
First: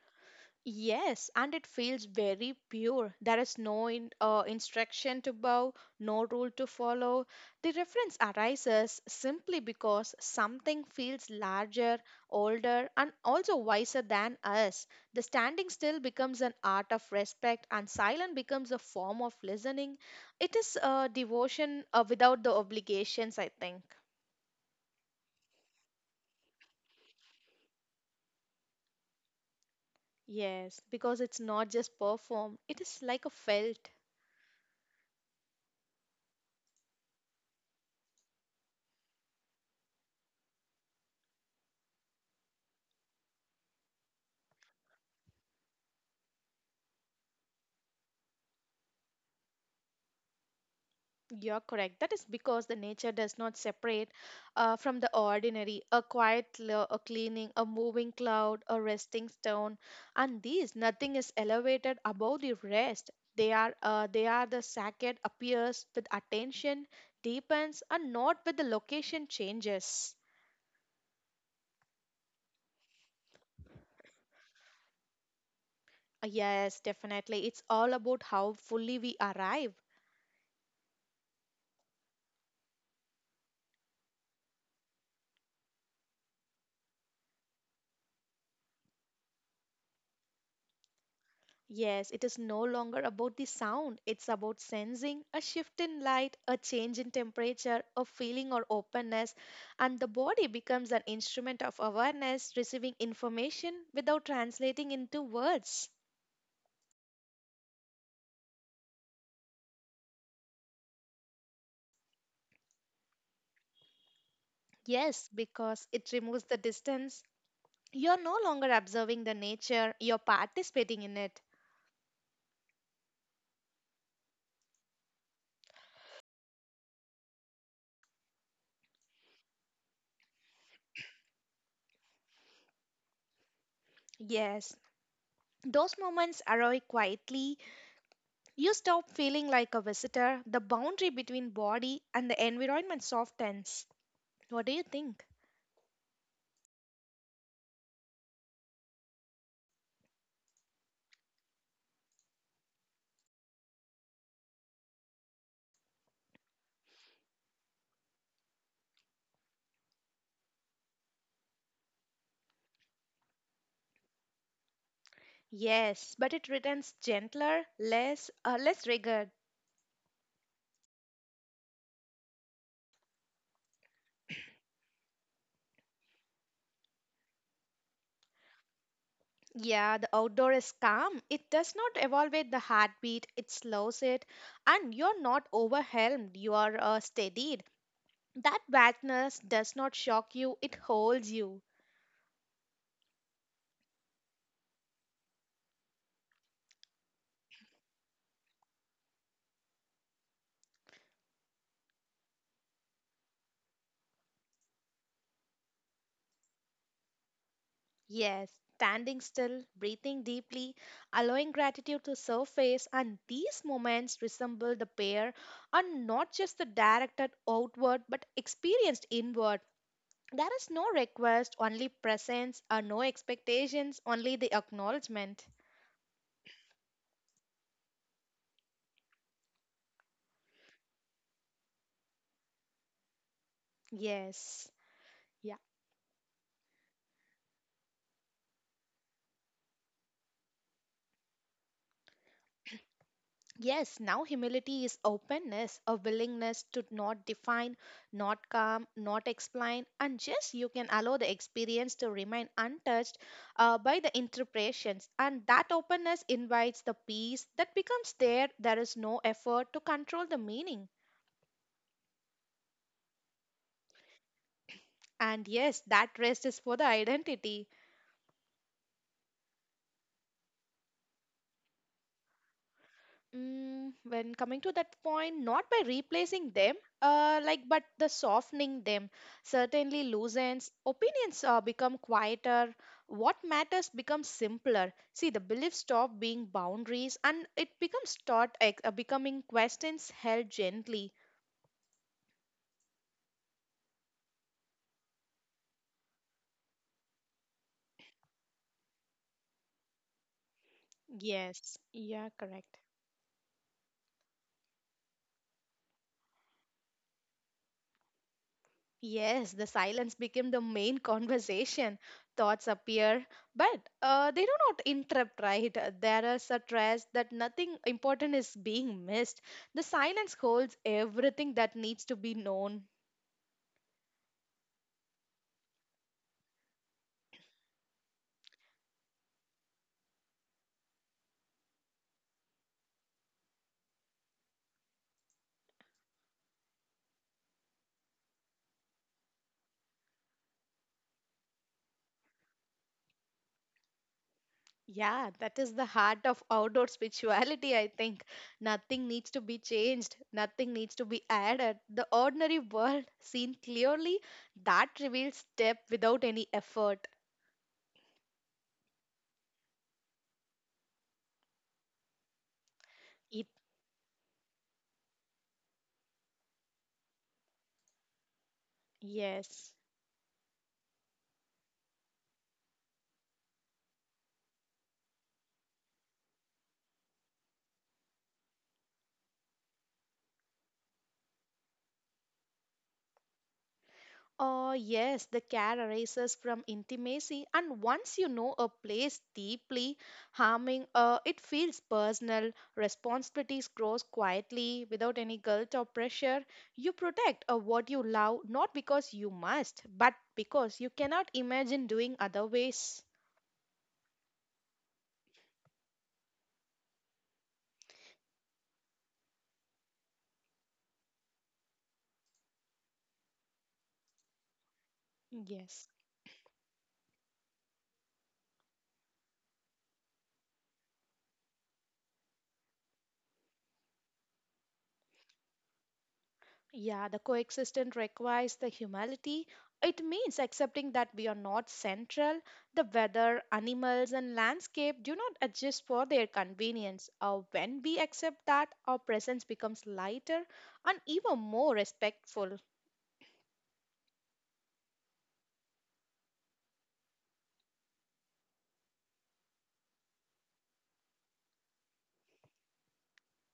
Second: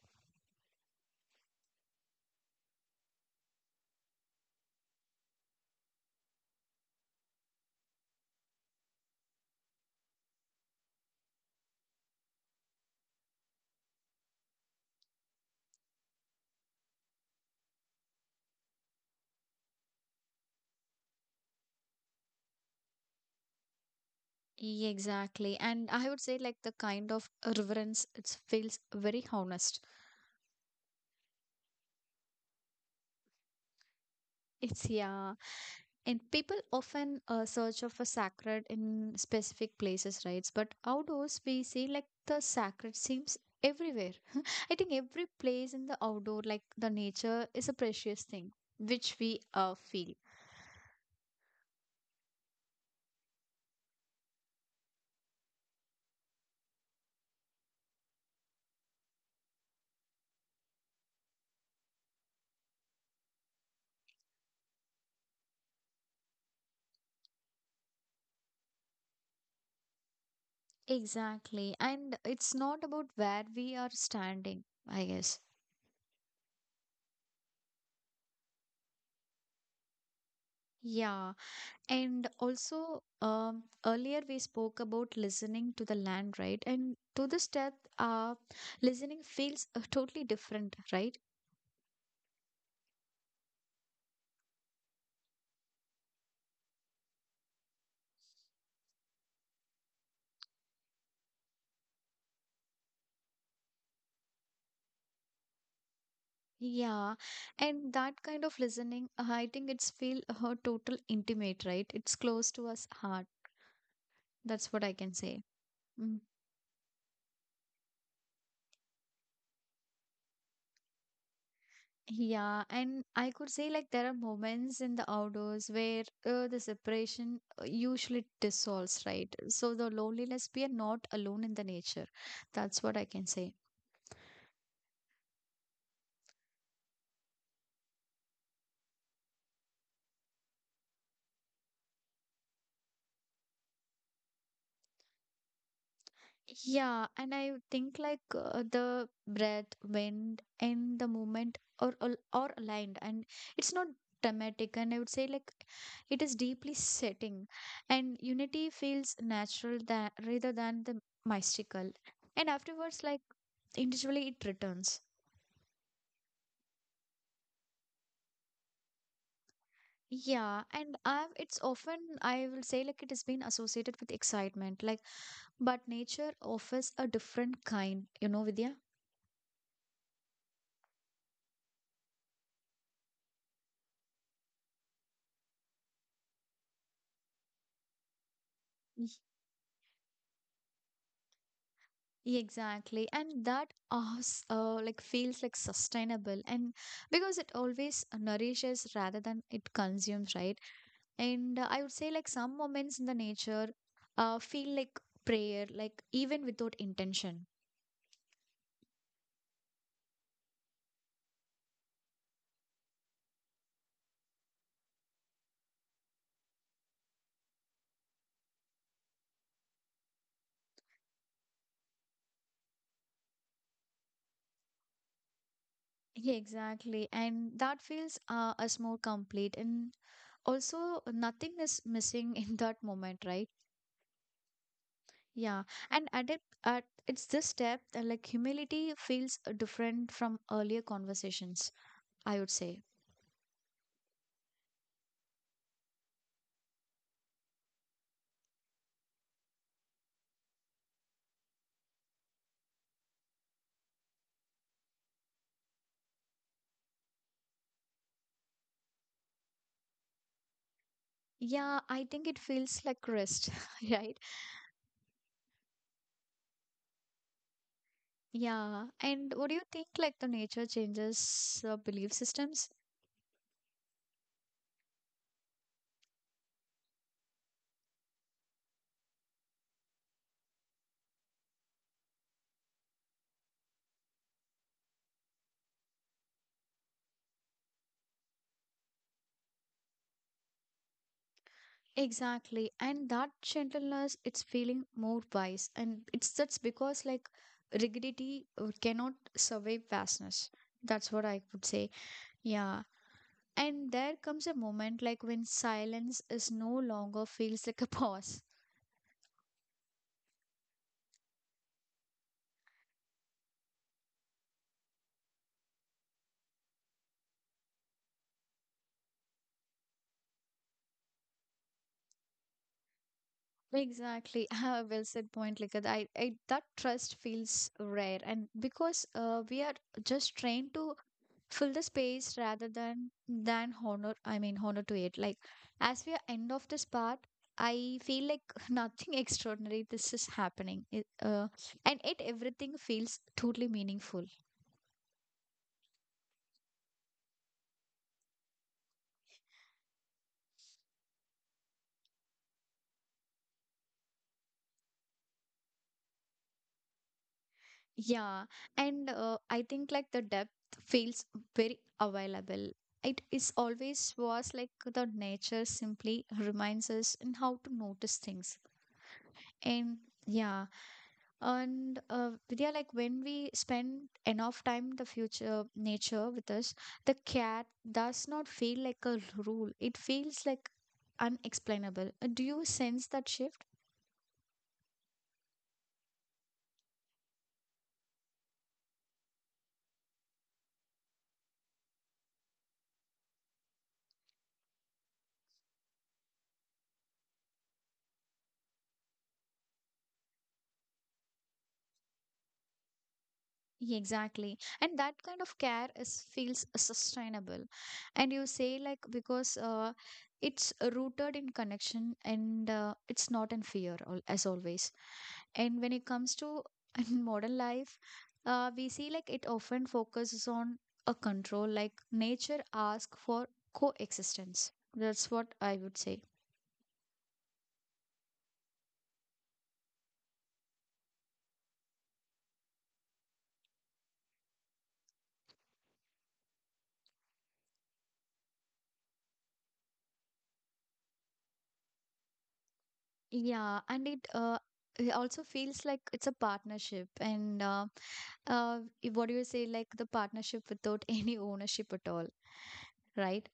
Speaker 2: Yes, and it feels very pure. There is no instruction to bow, no rule to follow. The reference arises simply because something feels larger, older, and also wiser than us. The standing still becomes an art of respect, and silent becomes a form of listening. It is devotion without the obligations, I think.
Speaker 1: Yeah, exactly. And I would say, like, the kind of reverence, it feels very honest.
Speaker 2: Yes, because it's not just performed, it is like a felt.
Speaker 1: It's, yeah. And people often search of a sacred in specific places, right? But outdoors, we see like the sacred seems everywhere. I think every place in the outdoor, like the nature, is a precious thing which we feel.
Speaker 2: You're correct. That is because the nature does not separate from the ordinary. A quiet a cleaning, a moving cloud, a resting stone, and these nothing is elevated above the rest. They are the sacred appears with attention deepens and not with the location changes.
Speaker 1: Exactly. And it's not about where we are standing, I guess.
Speaker 2: Yes, definitely. It's all about how fully we arrive.
Speaker 1: Yeah. And also, earlier we spoke about listening to the land, right? And to this death, uh, listening feels totally different, right?
Speaker 2: Yes, it is no longer about the sound. It's about sensing a shift in light, a change in temperature, a feeling or openness, and the body becomes an instrument of awareness, receiving information without translating into words.
Speaker 1: Yeah, and that kind of listening, I think it's feel her total intimate, right? It's close to us heart. That's what I can
Speaker 2: Yes,
Speaker 1: say.
Speaker 2: because it
Speaker 1: Mm.
Speaker 2: removes the distance. You're no longer observing the nature, you're participating in it.
Speaker 1: Yeah, and I could say like there are moments in the outdoors where the separation usually dissolves, right? So the loneliness, we are not alone in the nature. That's what I can say.
Speaker 2: Yes, those moments arrive quietly. You stop feeling like a visitor. The boundary between body and the environment softens. What do you think?
Speaker 1: Yeah, and I think like the breath, wind, and the movement are all are aligned, and it's not dramatic. And I would say like it is deeply setting, and unity feels natural that rather than the mystical. And afterwards, like individually, it returns.
Speaker 2: Yes, but it returns gentler, less rigid.
Speaker 1: Yeah, and I've, it's often I will say like it has been associated with excitement, like but nature offers a different kind, you know, Vidya.
Speaker 2: Yeah, the outdoor is calm. It does not evaluate the heartbeat. It slows it, and you're not overwhelmed. You are steadied. That vastness does not shock you. It holds you.
Speaker 1: Exactly, and that us like feels like sustainable, and because it always nourishes rather than it consumes, right? And I would say like some moments in the nature feel like prayer, like even without intention.
Speaker 2: Yes, standing still, breathing deeply, allowing gratitude to surface, and these moments resemble the pair, are not just the directed outward, but experienced inward. There is no request, only presence, or no expectations, only the acknowledgement.
Speaker 1: Yeah, exactly, and that feels us more complete, and also nothing is missing in that moment, right?
Speaker 2: Yes. Yeah.
Speaker 1: Yeah, and at it, at it's this step that like humility feels different from earlier conversations. I would say.
Speaker 2: Yes, now humility is openness, a willingness to not define, not calm, not explain, and just you can allow the experience to remain untouched by the interpretations. And that openness invites the peace that becomes there. There is no effort to control the meaning.
Speaker 1: Yeah, I think it feels like rest, right?
Speaker 2: And yes, that rest is for the identity.
Speaker 1: Yeah. And what do you think like the nature changes belief systems?
Speaker 2: Mm, when coming to that point, not by replacing them, like but the softening them certainly loosens. Opinions become quieter. What matters becomes simpler. See, the beliefs stop being boundaries, and it becomes becoming questions held gently.
Speaker 1: Exactly. And that gentleness, it's feeling more wise. And it's that's because like rigidity cannot survive vastness. That's what I would
Speaker 2: Yes.
Speaker 1: say.
Speaker 2: Yeah. Correct.
Speaker 1: Yeah. And there comes a moment like when silence is no longer feels like a pause.
Speaker 2: Yes, the silence became the main conversation. Thoughts appear, but they do not interrupt, right? There is a stress that nothing important is being missed. The silence holds everything that needs to be known.
Speaker 1: Exactly. Ah, well said point, like I that trust feels rare and because we are just trained to fill the space rather than honor, I mean honor to it. Like as we are end of this part, I feel like nothing extraordinary this is happening. It, and it everything feels totally meaningful.
Speaker 2: Yeah, that is the heart of outdoor spirituality, I think. Nothing needs to be changed, nothing needs to be added. The ordinary world, seen clearly, that reveals step without any effort.
Speaker 1: Yeah, and I think like the depth feels very available. It
Speaker 2: It,
Speaker 1: is always was like the nature simply reminds us in how to notice things.
Speaker 2: yes.
Speaker 1: And yeah, and Vidya, like when we spend enough time the future nature with us, the cat does not feel like a rule. It feels like unexplainable. Do you sense that shift?
Speaker 2: Oh, yes, the care arises from intimacy, and once you know a place deeply, harming it feels personal. Responsibilities grows quietly without any guilt or pressure. You protect what you love not because you must, but because you cannot imagine doing other ways.
Speaker 1: Exactly. And that kind of care is feels sustainable. And you say like because it's rooted in connection and it's not in fear as always. And
Speaker 2: Yes.
Speaker 1: when it comes to in modern life, we see like it often focuses on a control like nature asks for coexistence. That's what I would say.
Speaker 2: Yeah, the coexistence requires the humility. It means accepting that we are not central. The weather, animals, and landscape do not adjust for their convenience. Or when we accept that, our presence becomes lighter and even more respectful.
Speaker 1: Yeah, and it it also feels like it's a partnership and what do you say, like the partnership without any ownership at all, right?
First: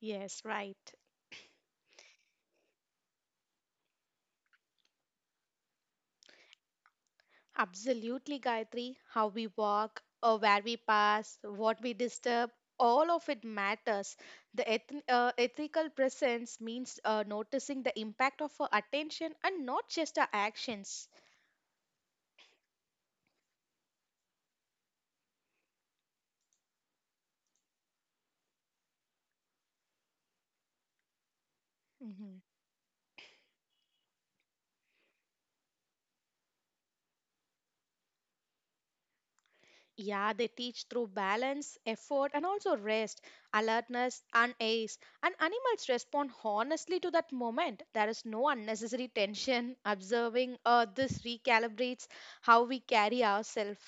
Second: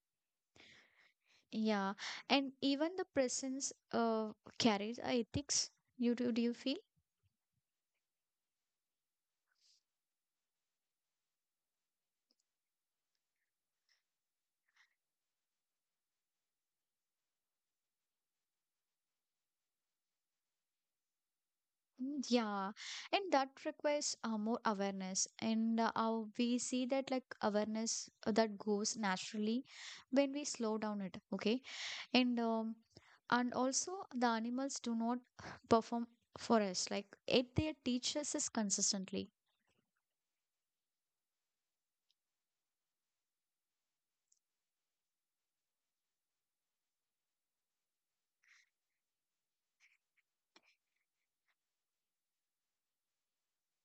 Speaker 2: Yes, right.
Speaker 1: Yeah, and even the presence carries a ethics. Do you feel?
Speaker 2: Absolutely, Gayatri. How we walk, or where we pass, what we disturb, all of it matters. The ethical presence means noticing the impact of our attention and not just our actions.
Speaker 1: Mm, yeah, and that requires more awareness, and we see that like awareness that goes naturally when we slow down it. Okay,
Speaker 2: Hmm.
Speaker 1: and um, and also the animals do not perform for us like it they teach us is consistently.
Speaker 2: Yeah, they teach through balance, effort, and also rest, alertness, and ease. And animals respond honestly to that moment. There is no unnecessary tension. Observing this recalibrates how we carry ourselves.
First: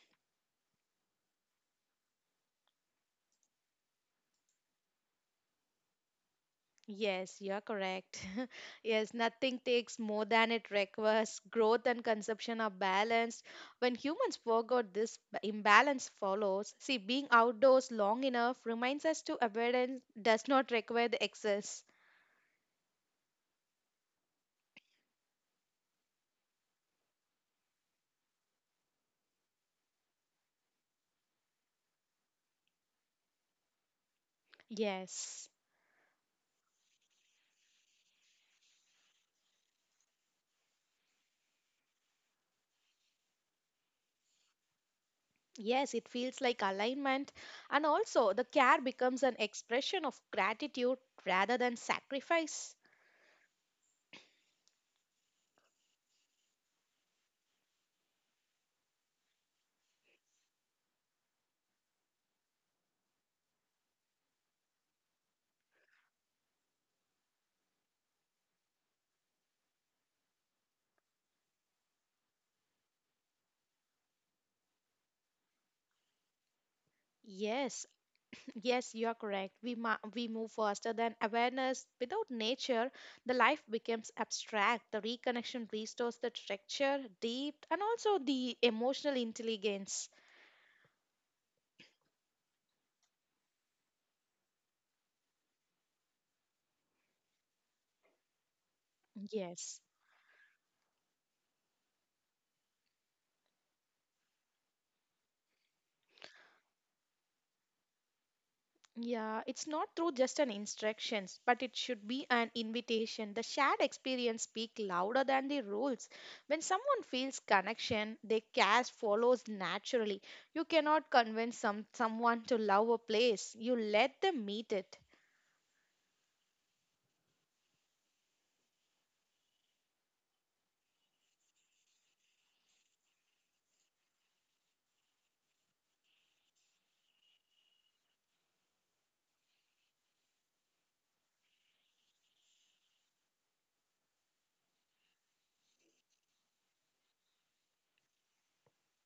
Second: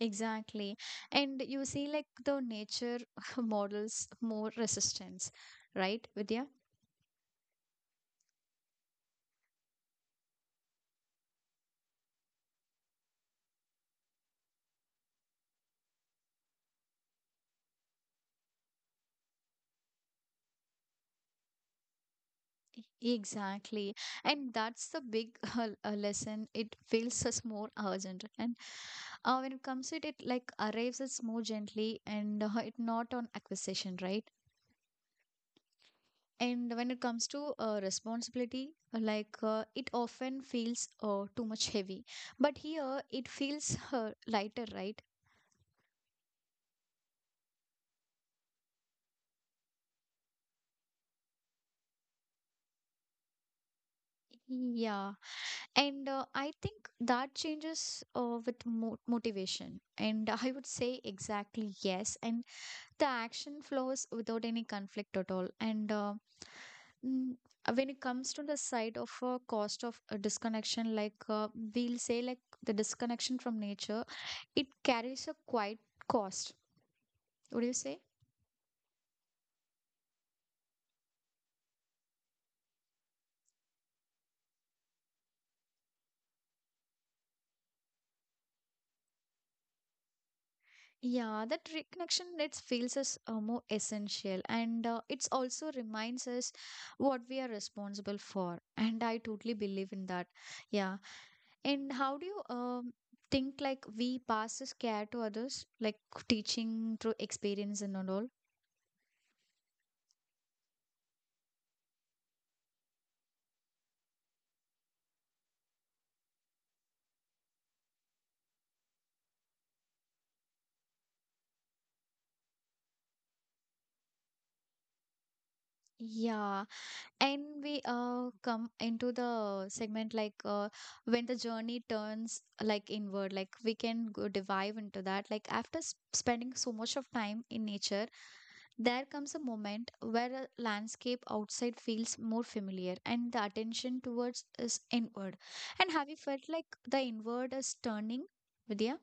Speaker 1: Exactly. And you see, like, the nature models more resistance, right, Vidya?
Speaker 2: Yes, you're correct. Yes, nothing takes more than it requires. Growth and consumption are balanced. When humans forgot this imbalance follows. See, being outdoors long enough reminds us to abundance does not require the excess.
Speaker 1: Exactly. And that's the big lesson. It feels us more urgent. And when it comes to it, it like arrives us more gently and it not on acquisition, right?
Speaker 2: Yes.
Speaker 1: And when it comes to responsibility, it often feels too much heavy, but here it feels lighter, right?
Speaker 2: Yes, it feels like alignment. And also, the care becomes an expression of gratitude rather than sacrifice.
Speaker 1: Yeah, and I think that changes with motivation. And I would say exactly yes. And the action flows without any conflict at all. And mm, when it comes to the side of cost of disconnection, we'll say, like the disconnection from nature, it carries a quite cost. What do you
Speaker 2: Yes.
Speaker 1: say?
Speaker 2: Yes, you are correct. We move faster than awareness. Without nature, the life becomes abstract. The reconnection restores the texture, depth, and also the emotional intelligence.
Speaker 1: Yeah, that reconnection it feels us more essential, and it's also reminds us what we are responsible for. And I totally
Speaker 2: Yes.
Speaker 1: believe in that. Yeah, and how do you think like we pass this care to others, like teaching through experience and all?
Speaker 2: Yeah, it's not through just an instructions, but it should be an invitation. The shared experience speak louder than the rules. When someone feels connection, their care follows naturally. You cannot convince someone to love a place. You let them meet it.
Speaker 1: Yeah, and we come into the segment like when the journey turns like inward, like we can go dive into that. Like after s spending so much of time in nature, there comes a moment where a landscape outside feels more familiar and the attention towards is inward. And have you felt like the inward is turning, Vidya?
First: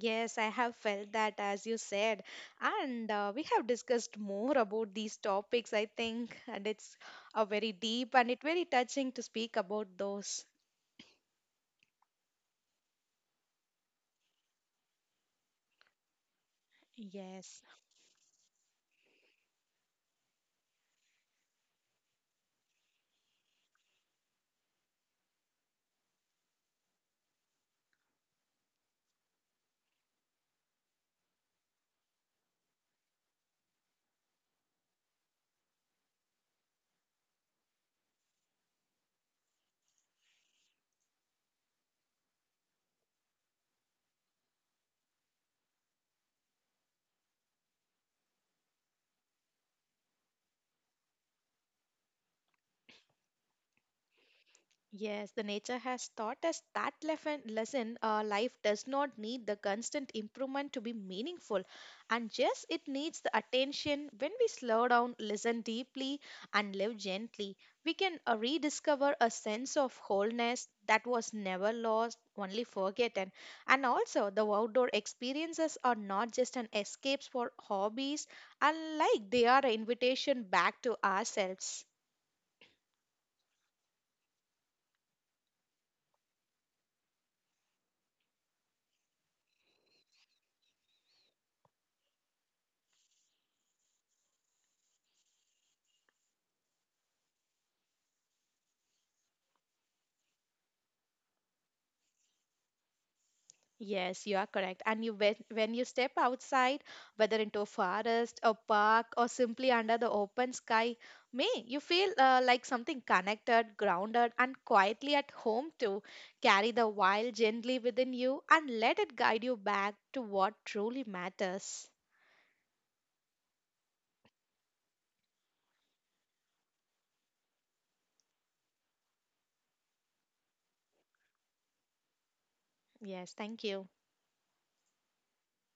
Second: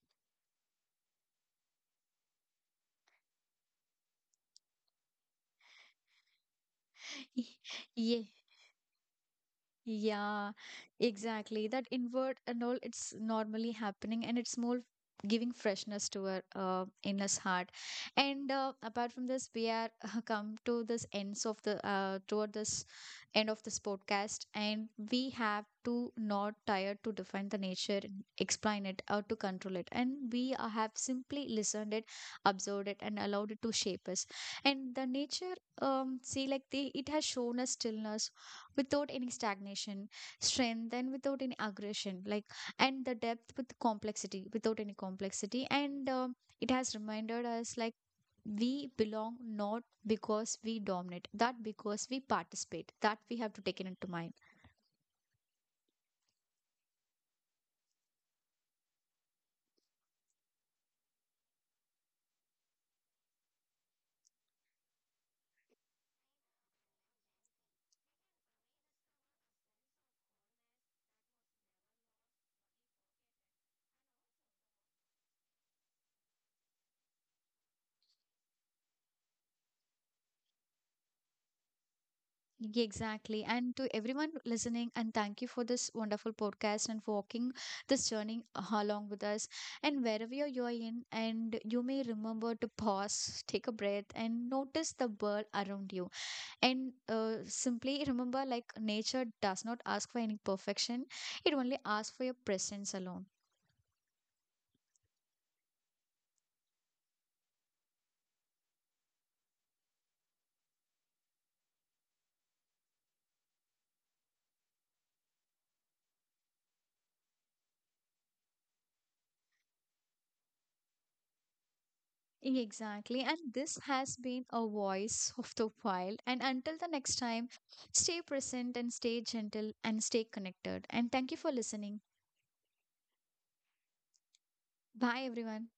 Speaker 2: Yes, I have felt that as you said. And we have discussed more about these topics, I think. And it's a very deep
Speaker 1: Ye-
Speaker 2: and it very touching to speak about those.
Speaker 1: Yeah, exactly. That invert and all, it's normally happening and it's more giving freshness to our inner's
Speaker 2: Yes.
Speaker 1: heart. And apart from this, we are come to this ends of the toward this end of this podcast, and we have to not tired to define the nature, explain it, or to control it. And we have simply listened it, observed it, and allowed it to shape us. And the nature, see, like the it has shown us stillness without any stagnation, strength, and without any aggression, like, and the depth with complexity, without any complexity. And it has reminded us, like, we belong not because we dominate, that because we participate, that we have to take it into mind.
Speaker 2: Yes, the nature has taught us that lesson. Life does not need the constant improvement to be meaningful, and yes, it needs the attention. When we slow down, listen deeply, and live gently, we can rediscover a sense of wholeness that was never lost, only forgotten. And also, the outdoor experiences are not just an escapes for hobbies, unlike, they are an invitation back to ourselves.
Speaker 1: Yeah, exactly. And to everyone listening, and thank you for this wonderful podcast and for walking this journey along with us. And wherever you are in, and you may remember to pause, take a breath, and notice the world around you. And simply remember like nature does not ask for any perfection, it only asks for your presence alone.
Speaker 2: Yes, you are correct. And you when you step outside, whether into a forest, a park, or simply under the open sky, may you feel like something connected, grounded, and quietly at home too. Carry the wild gently within you and let it guide you back to what truly matters.
Speaker 1: Exactly, and this has been a voice of the wild, and until the next time, stay present and stay gentle and stay connected, and thank you for listening.
Speaker 2: Yes, thank you.
Speaker 1: Bye, everyone.